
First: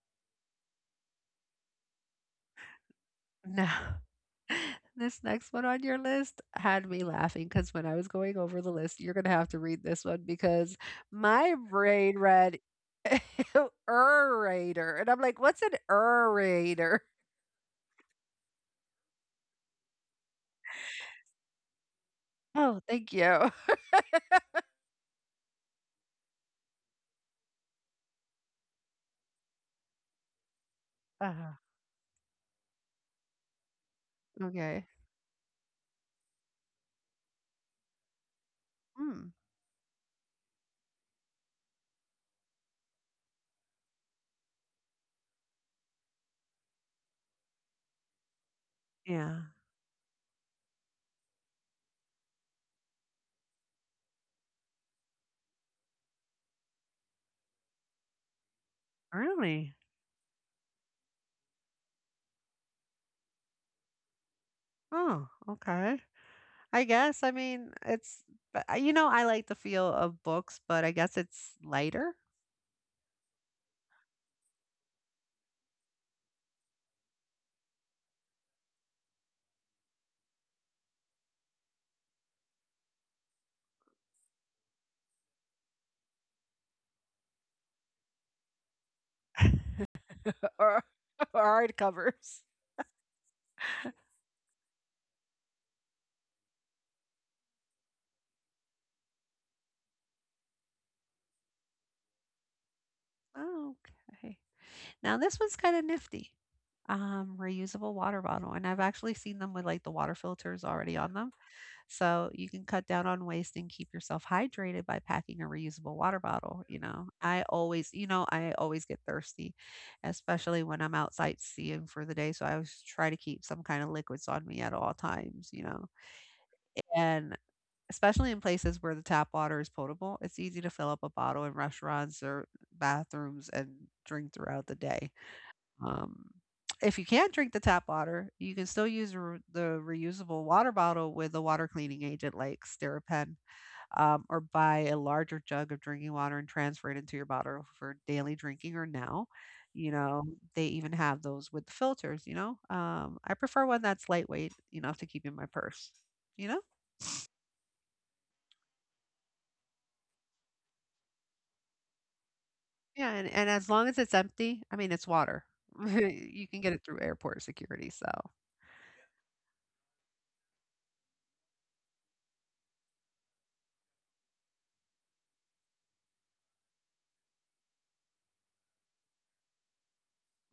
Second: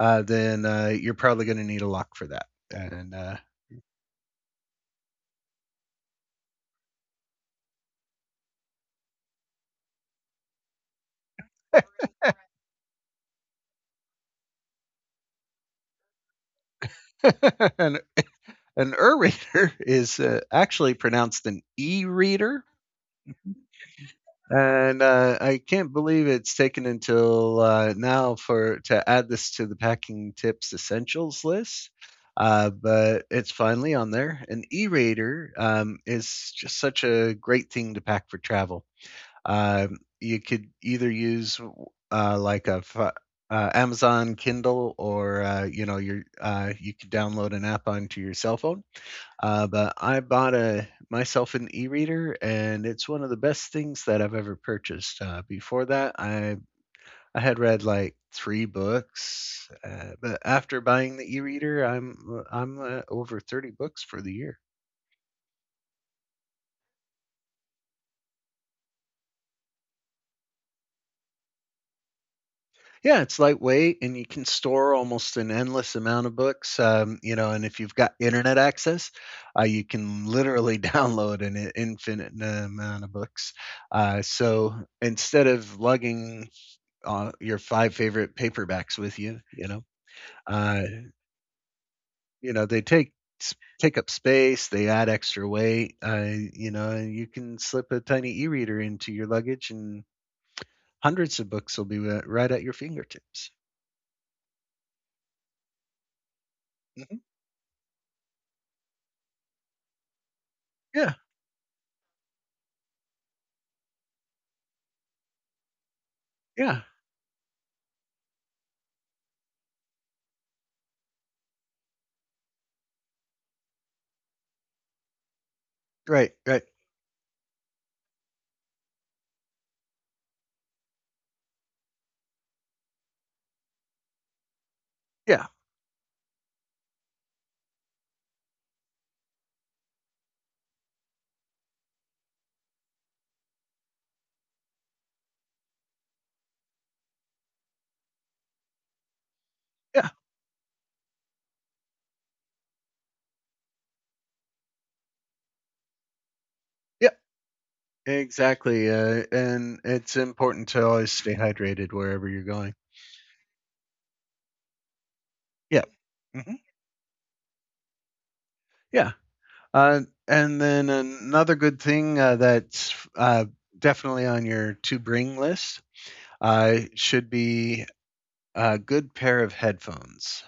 [SPEAKER 1] then you're probably going to need a lock for that. And
[SPEAKER 2] No. *laughs* This next one on your list had me laughing because when I was going over the list, you're going to have to read this one because my brain read *laughs* orator. And I'm like, what's an orator?
[SPEAKER 1] *laughs* an an e reader *laughs* is actually pronounced an e reader.
[SPEAKER 2] Oh, thank you.
[SPEAKER 1] And I can't believe it's taken until now for to add this to the packing tips essentials
[SPEAKER 2] uh
[SPEAKER 1] list. But it's finally on there. An
[SPEAKER 2] Okay.
[SPEAKER 1] e-reader is just such a great thing to pack for travel.
[SPEAKER 2] Hmm.
[SPEAKER 1] You could either use uh, like a fi- Amazon Kindle, or you know, your you could download an app onto your cell phone
[SPEAKER 2] Yeah.
[SPEAKER 1] but I bought a myself an e-reader, and it's one of the best things that I've ever purchased. Before that, I had read like three books,
[SPEAKER 2] Really?
[SPEAKER 1] but after buying the e-reader, I'm over 30 books for the year.
[SPEAKER 2] Oh, okay. I guess. I mean, but you know, I like the feel of books, but I guess it's lighter
[SPEAKER 1] Yeah, it's lightweight, and you can store almost an endless amount of books. You know, and if you've got internet access, you can literally *laughs* download an infinite amount of books. So instead of lugging your five favorite paperbacks with you.
[SPEAKER 2] *laughs* or
[SPEAKER 1] Uh,
[SPEAKER 2] hard covers.
[SPEAKER 1] you know they take up space. They add extra weight. You know, you can slip a tiny e-reader into your luggage, and hundreds of books will be right at your fingertips.
[SPEAKER 2] Oh, okay. Now this one's kind of nifty.
[SPEAKER 1] Hmm.
[SPEAKER 2] Reusable water bottle, and I've actually seen them with like the water filters already on
[SPEAKER 1] Yeah,
[SPEAKER 2] them. So you can cut down on waste and keep yourself hydrated by packing a reusable water bottle, you
[SPEAKER 1] yeah,
[SPEAKER 2] know. I always, you know, I always get thirsty, especially when I'm out sightseeing for the day, so I always try to keep some kind of liquids on me at all times, you know.
[SPEAKER 1] right, right,
[SPEAKER 2] And especially in places where the tap water is potable, it's easy to fill up a bottle in restaurants or bathrooms and drink throughout the day.
[SPEAKER 1] yeah,
[SPEAKER 2] Um, if you can't drink the tap water, you can still use the reusable water bottle with a water cleaning agent like Steripen, or buy a larger jug of drinking water and transfer it into your bottle for daily drinking. Or now, you
[SPEAKER 1] yeah,
[SPEAKER 2] know, they even have those with the filters. You know, I prefer one that's lightweight enough to keep in my purse. You know,
[SPEAKER 1] yeah, exactly. And it's important to always stay hydrated wherever you're going.
[SPEAKER 2] yeah, and as long as it's empty, I mean, it's water. *laughs*
[SPEAKER 1] Yeah,
[SPEAKER 2] You can
[SPEAKER 1] hmm,
[SPEAKER 2] get it through airport security. So,
[SPEAKER 1] yeah. And then another good thing that's definitely on your to bring list should be a good pair of headphones.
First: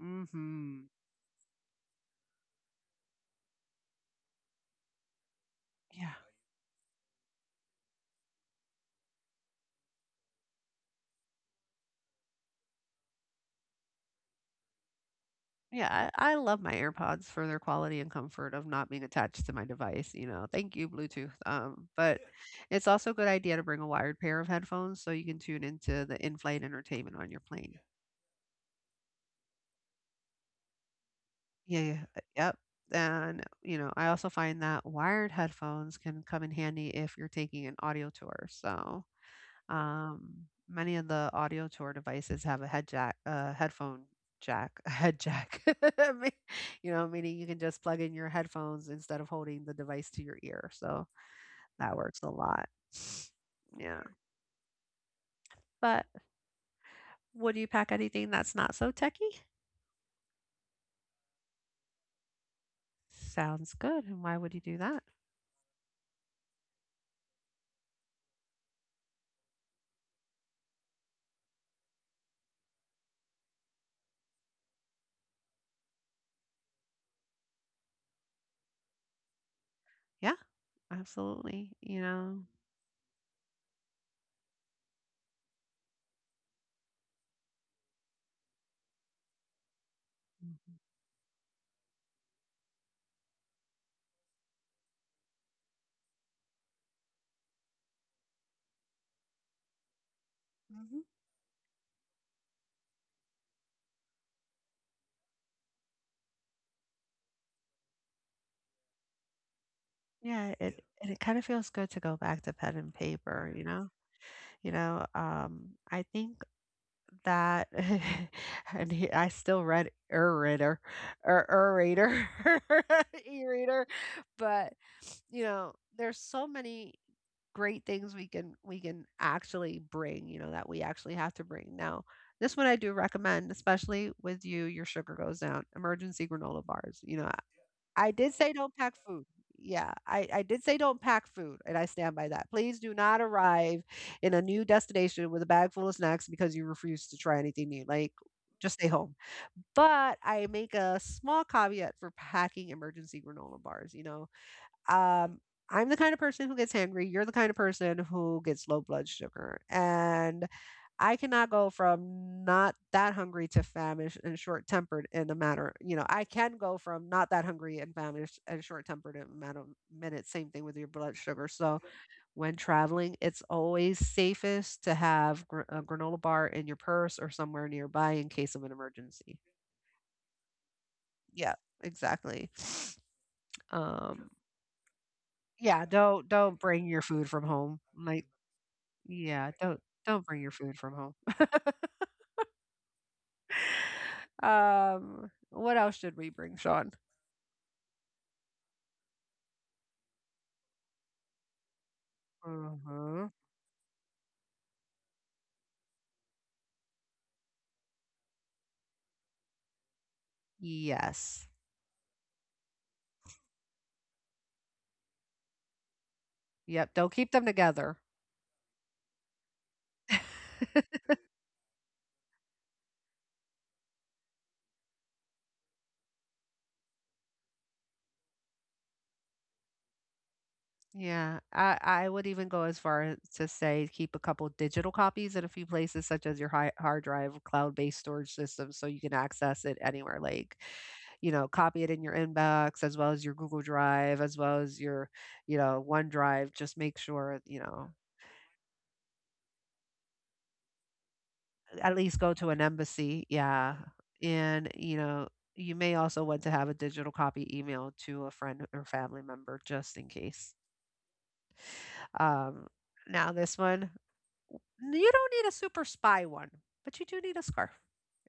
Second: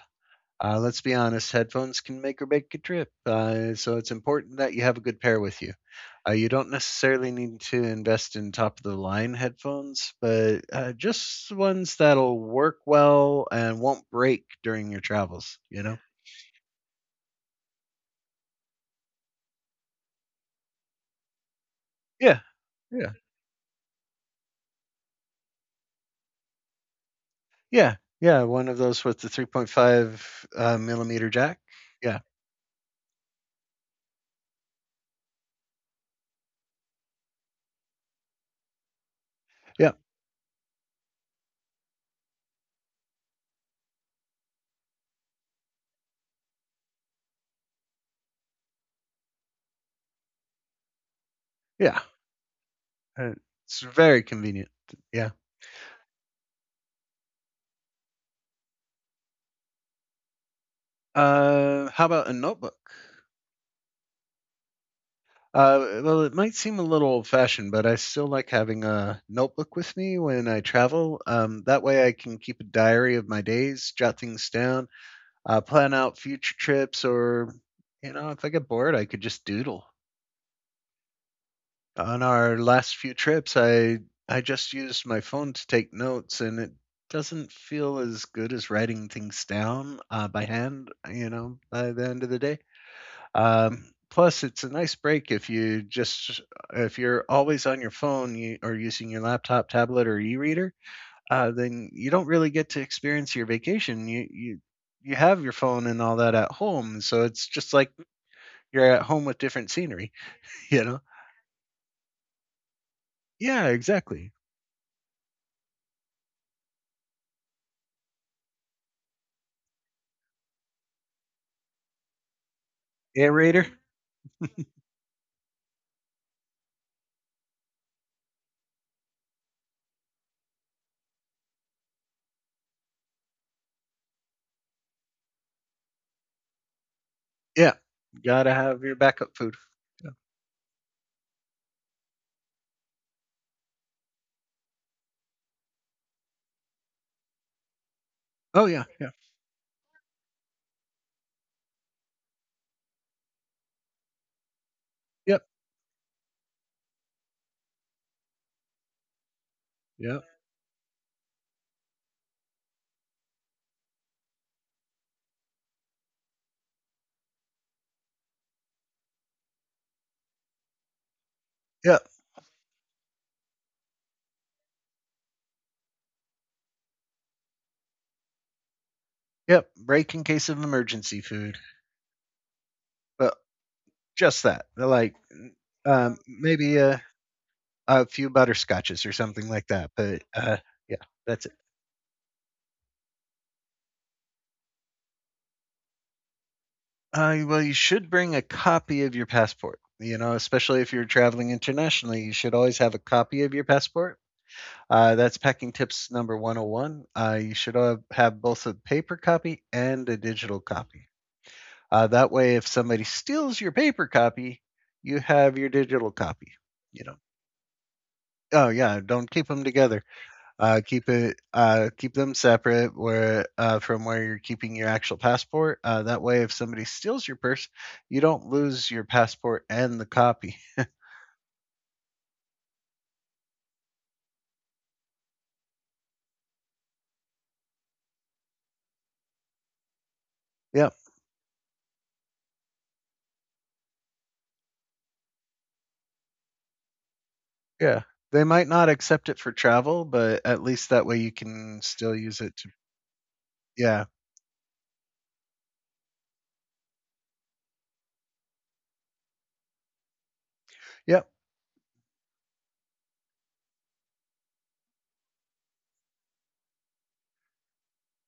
[SPEAKER 2] mm-hmm.
[SPEAKER 1] Let's be honest, headphones can make or break a trip. So it's important that you have a good pair with you.
[SPEAKER 2] Yeah.
[SPEAKER 1] You don't necessarily need to invest in top of the line headphones, but just ones that'll work well and won't break during your travels, you know?
[SPEAKER 2] Yeah, I love my AirPods for their quality and comfort of not being attached to my device. You know, thank you, Bluetooth. But
[SPEAKER 1] Yeah.
[SPEAKER 2] yeah. It's also
[SPEAKER 1] Yeah.
[SPEAKER 2] a good idea to bring a wired pair of headphones so you can tune into the in-flight entertainment on your plane.
[SPEAKER 1] Yeah, yeah, one of those with the 3.5, millimeter jack.
[SPEAKER 2] Yeah. Yeah, yeah,
[SPEAKER 1] Yeah,
[SPEAKER 2] yep. And you know, I also find that wired headphones can come in handy if you're taking an audio tour. So
[SPEAKER 1] yeah,
[SPEAKER 2] um, many of the audio tour devices have a head jack, a headphone jack, *laughs* a head jack. *laughs* I mean, you know, meaning you can just plug in your headphones instead of holding the device to your ear. So that
[SPEAKER 1] yeah,
[SPEAKER 2] works a lot.
[SPEAKER 1] uh, it's
[SPEAKER 2] Yeah.
[SPEAKER 1] very convenient, yeah.
[SPEAKER 2] But would you pack anything that's not so techy?
[SPEAKER 1] How about a notebook?
[SPEAKER 2] Sounds good. And why would you do that?
[SPEAKER 1] Well, it might seem a little old-fashioned, but I still like having a notebook with me when I travel, that way I can keep a diary of my days, jot things down, plan out future trips, or, you know, if I get bored, I could just doodle.
[SPEAKER 2] Yeah, absolutely. You
[SPEAKER 1] On
[SPEAKER 2] know,
[SPEAKER 1] our last few trips, I just used my phone to take notes, and it doesn't feel as good as writing things down by
[SPEAKER 2] mhm.
[SPEAKER 1] hand. You know, by the end of the day. Plus, it's a nice break if you just if you're always on your phone you, or using your laptop, tablet, or e-reader,
[SPEAKER 2] Mhm.
[SPEAKER 1] then you don't really get to experience your vacation. You have your phone and all that at home, so it's just like you're at home with different scenery. *laughs*
[SPEAKER 2] Yeah, yeah, it
[SPEAKER 1] You know.
[SPEAKER 2] and it kind of feels good to go back to pen and paper. You
[SPEAKER 1] Yeah,
[SPEAKER 2] know,
[SPEAKER 1] exactly.
[SPEAKER 2] you know. I think that *laughs* and he, I still read Erator or Erator *laughs*
[SPEAKER 1] Aerator.
[SPEAKER 2] e-reader but you know there's so many great things we can actually bring you know that we actually have to bring now this one I do recommend especially with you your sugar goes down emergency granola bars you know
[SPEAKER 1] Yeah.
[SPEAKER 2] I did say
[SPEAKER 1] Gotta
[SPEAKER 2] don't
[SPEAKER 1] have
[SPEAKER 2] pack
[SPEAKER 1] your
[SPEAKER 2] food.
[SPEAKER 1] backup food.
[SPEAKER 2] Yeah,
[SPEAKER 1] Yeah.
[SPEAKER 2] I did say don't pack food, and I stand by that. Please do not arrive in a new destination with a bag full of snacks because you refuse to try anything new. Like,
[SPEAKER 1] Oh
[SPEAKER 2] just
[SPEAKER 1] yeah,
[SPEAKER 2] stay
[SPEAKER 1] yeah.
[SPEAKER 2] home. But I make a small caveat for packing emergency granola bars. You know, um,
[SPEAKER 1] Yep.
[SPEAKER 2] I'm the kind of person who gets hangry. You're the kind of person who gets low blood sugar.
[SPEAKER 1] Yep.
[SPEAKER 2] And I cannot go from not that hungry to famished and short tempered in a matter, you know, I can go from not that hungry and famished and short tempered in a matter of minutes. Same thing with your blood sugar. So
[SPEAKER 1] Yep.
[SPEAKER 2] when traveling, it's always safest to have a granola bar in your purse or somewhere nearby in case of an emergency.
[SPEAKER 1] Yep. Break in case of emergency
[SPEAKER 2] Yeah,
[SPEAKER 1] food.
[SPEAKER 2] exactly.
[SPEAKER 1] But
[SPEAKER 2] Um,
[SPEAKER 1] just that. Like
[SPEAKER 2] yeah,
[SPEAKER 1] um
[SPEAKER 2] don't
[SPEAKER 1] maybe
[SPEAKER 2] bring your
[SPEAKER 1] a,
[SPEAKER 2] food from home.
[SPEAKER 1] a
[SPEAKER 2] Like
[SPEAKER 1] few butterscotches or something
[SPEAKER 2] yeah,
[SPEAKER 1] like that.
[SPEAKER 2] don't
[SPEAKER 1] But
[SPEAKER 2] bring your food from
[SPEAKER 1] yeah,
[SPEAKER 2] home.
[SPEAKER 1] that's it.
[SPEAKER 2] *laughs* What else should we bring, Sean?
[SPEAKER 1] Well you should bring a copy of your passport. You know, especially if you're traveling internationally, you should always have a
[SPEAKER 2] Mhm.
[SPEAKER 1] copy of your passport. That's packing tips number 101. You should have both a paper copy and a digital copy.
[SPEAKER 2] Yes.
[SPEAKER 1] That way, if somebody steals your paper copy, you have your digital copy.
[SPEAKER 2] Yep,
[SPEAKER 1] You
[SPEAKER 2] don't
[SPEAKER 1] know.
[SPEAKER 2] keep them together.
[SPEAKER 1] Oh yeah, don't keep them together.
[SPEAKER 2] *laughs*
[SPEAKER 1] Keep it. Keep them separate where from where you're keeping your actual passport. That way, if somebody steals your purse, you don't lose your passport and the copy.
[SPEAKER 2] Yeah, I would even go as far as to say keep a couple digital copies in a few places, such as your hi hard drive, cloud-based storage system, so you can access it anywhere. Like,
[SPEAKER 1] Yep.
[SPEAKER 2] you know, copy it in your inbox as well as your Google Drive, as well as your, you know, OneDrive. Just make sure, you know,
[SPEAKER 1] Yeah. They might not accept it for travel, but at least that way you can
[SPEAKER 2] at
[SPEAKER 1] still
[SPEAKER 2] least go
[SPEAKER 1] use
[SPEAKER 2] to
[SPEAKER 1] it
[SPEAKER 2] an
[SPEAKER 1] to.
[SPEAKER 2] embassy, yeah.
[SPEAKER 1] Yeah.
[SPEAKER 2] And, you know, you may also want to have a digital copy email to a friend or family member just in case.
[SPEAKER 1] Yep.
[SPEAKER 2] Um, now, this one, you don't need a super spy one, but you do need a scarf.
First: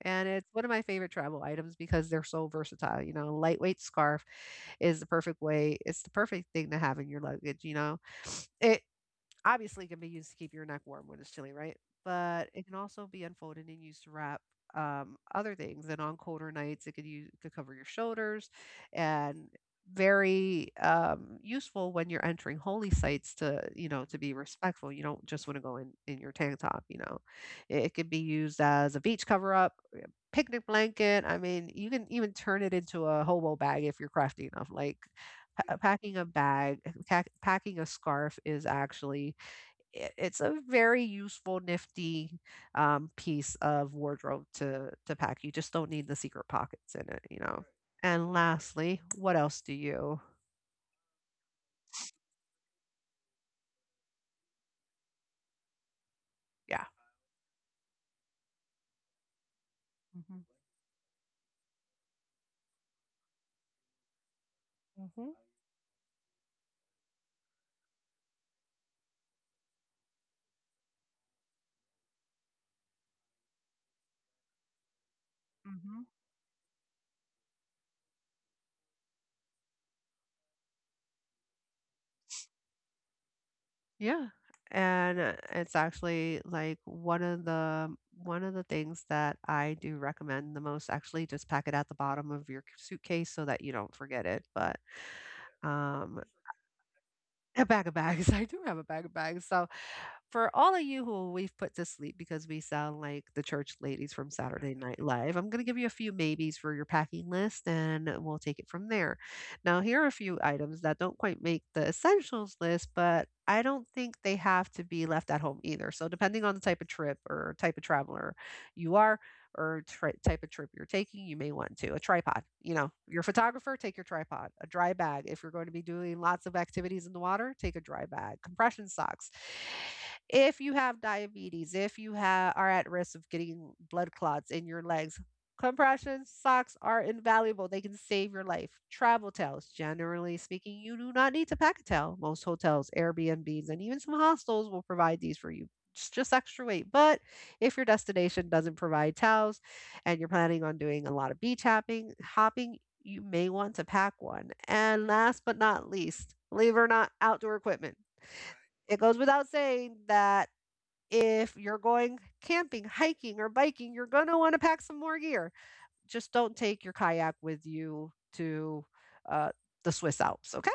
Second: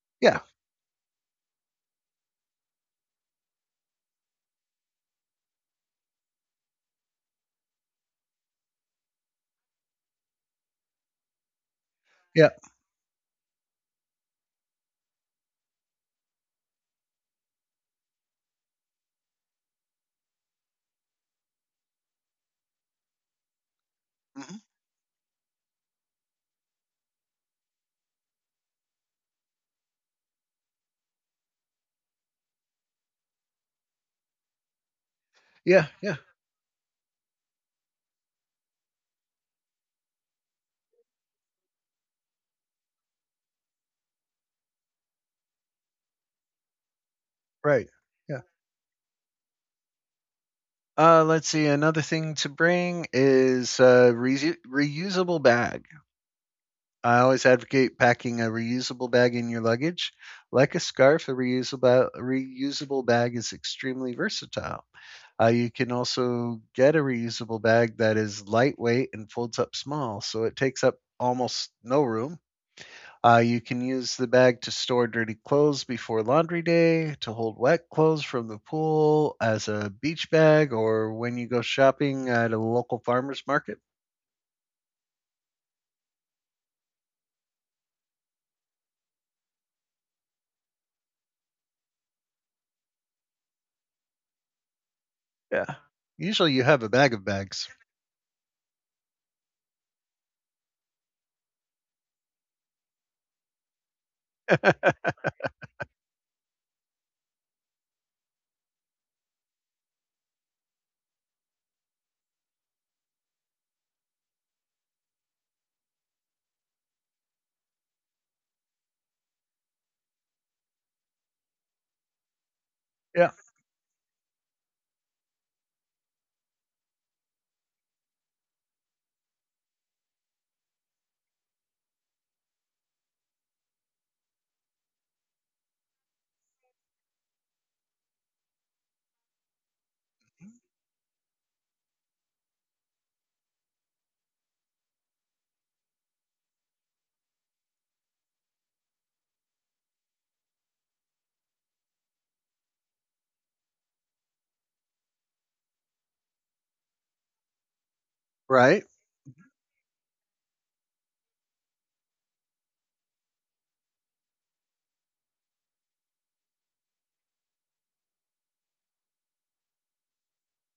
[SPEAKER 2] And
[SPEAKER 1] Yeah.
[SPEAKER 2] it's one of my favorite travel items because they're so versatile. You know, a lightweight scarf is the perfect thing to have in your luggage. You know, it Obviously, it can be used to keep your neck warm when it's chilly, right?
[SPEAKER 1] Yeah.
[SPEAKER 2] But it can also be unfolded and used to wrap other things. And on colder nights, it could use it could cover your shoulders, and very useful when you're entering holy sites to to be
[SPEAKER 1] Hmm.
[SPEAKER 2] respectful. You don't just want to go in your tank top. It could be used as a beach cover up, picnic blanket. I mean, you can even turn it into a hobo bag if you're crafty enough. Like pa-
[SPEAKER 1] Yeah.
[SPEAKER 2] packing
[SPEAKER 1] Yeah.
[SPEAKER 2] a bag, eh, pack, packing a scarf is actually. It's a very useful, nifty piece of wardrobe to pack. You just don't need the secret pockets in it.
[SPEAKER 1] Right.
[SPEAKER 2] And
[SPEAKER 1] Yeah.
[SPEAKER 2] lastly, what else do you?
[SPEAKER 1] Let's see. Another thing to bring is a reusable bag.
[SPEAKER 2] Yeah.
[SPEAKER 1] I always advocate packing a reusable bag in your luggage.
[SPEAKER 2] hmm
[SPEAKER 1] Like a scarf, a reusable bag is extremely versatile.
[SPEAKER 2] hmm
[SPEAKER 1] You can also get a reusable bag that is lightweight and folds up small, so it takes up almost no room. You can use the bag to store dirty clothes
[SPEAKER 2] hmm
[SPEAKER 1] before laundry day, to hold wet clothes from the pool as a beach bag, or when you go shopping at a local farmer's market.
[SPEAKER 2] yeah. And it's actually like one of the things that I do recommend the most. Actually, just pack it at the bottom of your suitcase so that you don't forget it. But
[SPEAKER 1] Yeah.
[SPEAKER 2] um,
[SPEAKER 1] Usually you have a bag of
[SPEAKER 2] A
[SPEAKER 1] bags.
[SPEAKER 2] bag of bags. *laughs* I do have a bag of bags. So, for all of you who we've put to sleep because we sound like the church ladies from Saturday
[SPEAKER 1] *laughs*
[SPEAKER 2] Night Live, I'm going to give you a few maybes for your packing list and we'll take it from there. Now, here are a few items that don't quite make the essentials list, but I don't think they have to be left at home either. So, depending on the type of trip or type of traveler you are, or type of trip you're taking, you may want to. A tripod, you know, you're a
[SPEAKER 1] Yeah.
[SPEAKER 2] photographer, take your tripod. A dry bag, if you're going to be doing lots of activities in the water, take a dry bag. Compression socks. If you have diabetes, if you are at risk of getting blood clots in your legs, compression socks are invaluable. They can save your life. Travel towels, generally speaking, you do not need to pack a towel. Most hotels, Airbnbs, and even some hostels will provide these for you. It's just extra weight, but if your destination doesn't provide towels and you're planning on doing a lot of beach hopping, you may want to pack one. And last but not least, believe it or not, outdoor equipment.
[SPEAKER 1] Right.
[SPEAKER 2] It goes without saying that if you're going camping, hiking, or biking, you're going to want to pack some more gear. Just don't take your kayak with you to uh, the Swiss Alps, okay?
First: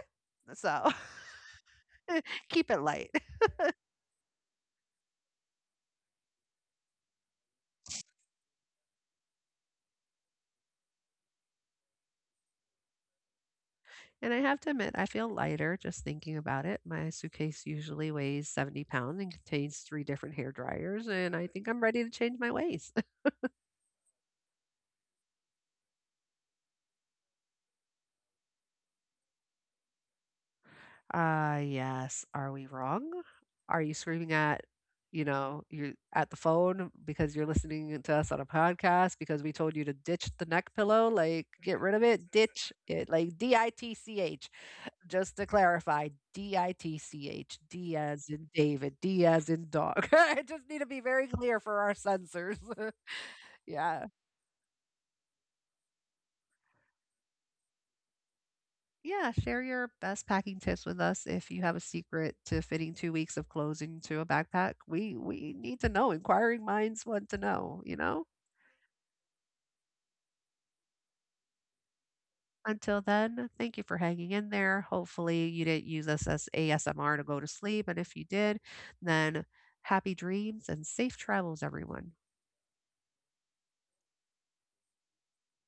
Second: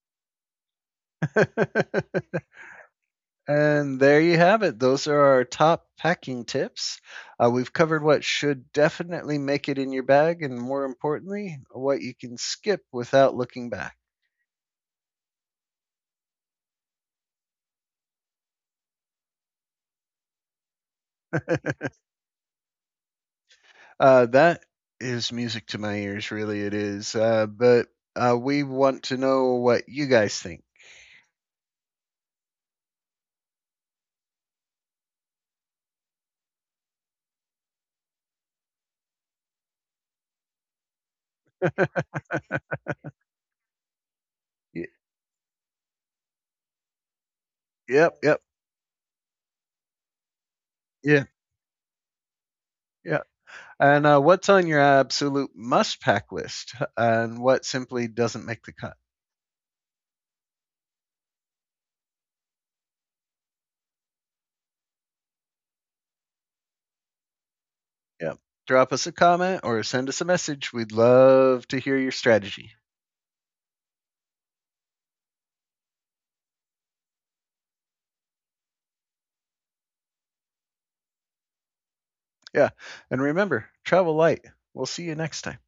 [SPEAKER 2] So
[SPEAKER 1] *laughs*
[SPEAKER 2] *laughs* keep it light.
[SPEAKER 1] And there you have it. Those are our top packing tips. We've covered what should definitely make it in your bag, and more importantly, what you can skip without looking back.
[SPEAKER 2] And I have to admit, I feel lighter just thinking about it. My suitcase usually weighs 70 pounds and contains three different hair dryers, and I
[SPEAKER 1] *laughs*
[SPEAKER 2] think I'm ready to change my ways.
[SPEAKER 1] That is music to my ears, really it is. But we want to know what you guys think.
[SPEAKER 2] Yes. Are we wrong? Are you screaming at, you know, you're at the phone because you're listening to us on a podcast because we told you to ditch the neck pillow? Like, get rid of
[SPEAKER 1] *laughs*
[SPEAKER 2] it, ditch it, like DITCH.
[SPEAKER 1] Y-
[SPEAKER 2] Just to clarify, DITCH, D
[SPEAKER 1] yep,
[SPEAKER 2] as
[SPEAKER 1] yep,
[SPEAKER 2] in David, D as in dog. *laughs* I just need to be
[SPEAKER 1] yeah,
[SPEAKER 2] very clear for our censors.
[SPEAKER 1] yeah.
[SPEAKER 2] *laughs* Yeah.
[SPEAKER 1] And What's on your absolute must pack list and what simply doesn't make the cut?
[SPEAKER 2] Yeah, share your best packing tips with us if you have a secret to fitting 2 weeks of clothes into a backpack. We need to know. Inquiring minds want to know, you know?
[SPEAKER 1] Yep. Drop us a comment or send us a message. We'd love to hear your strategy.
[SPEAKER 2] Until then, thank you for hanging in there. Hopefully you didn't use us as ASMR to go to sleep. And if you did, then happy dreams and safe travels, everyone.
[SPEAKER 1] Yeah. And remember, travel light. We'll see you next time.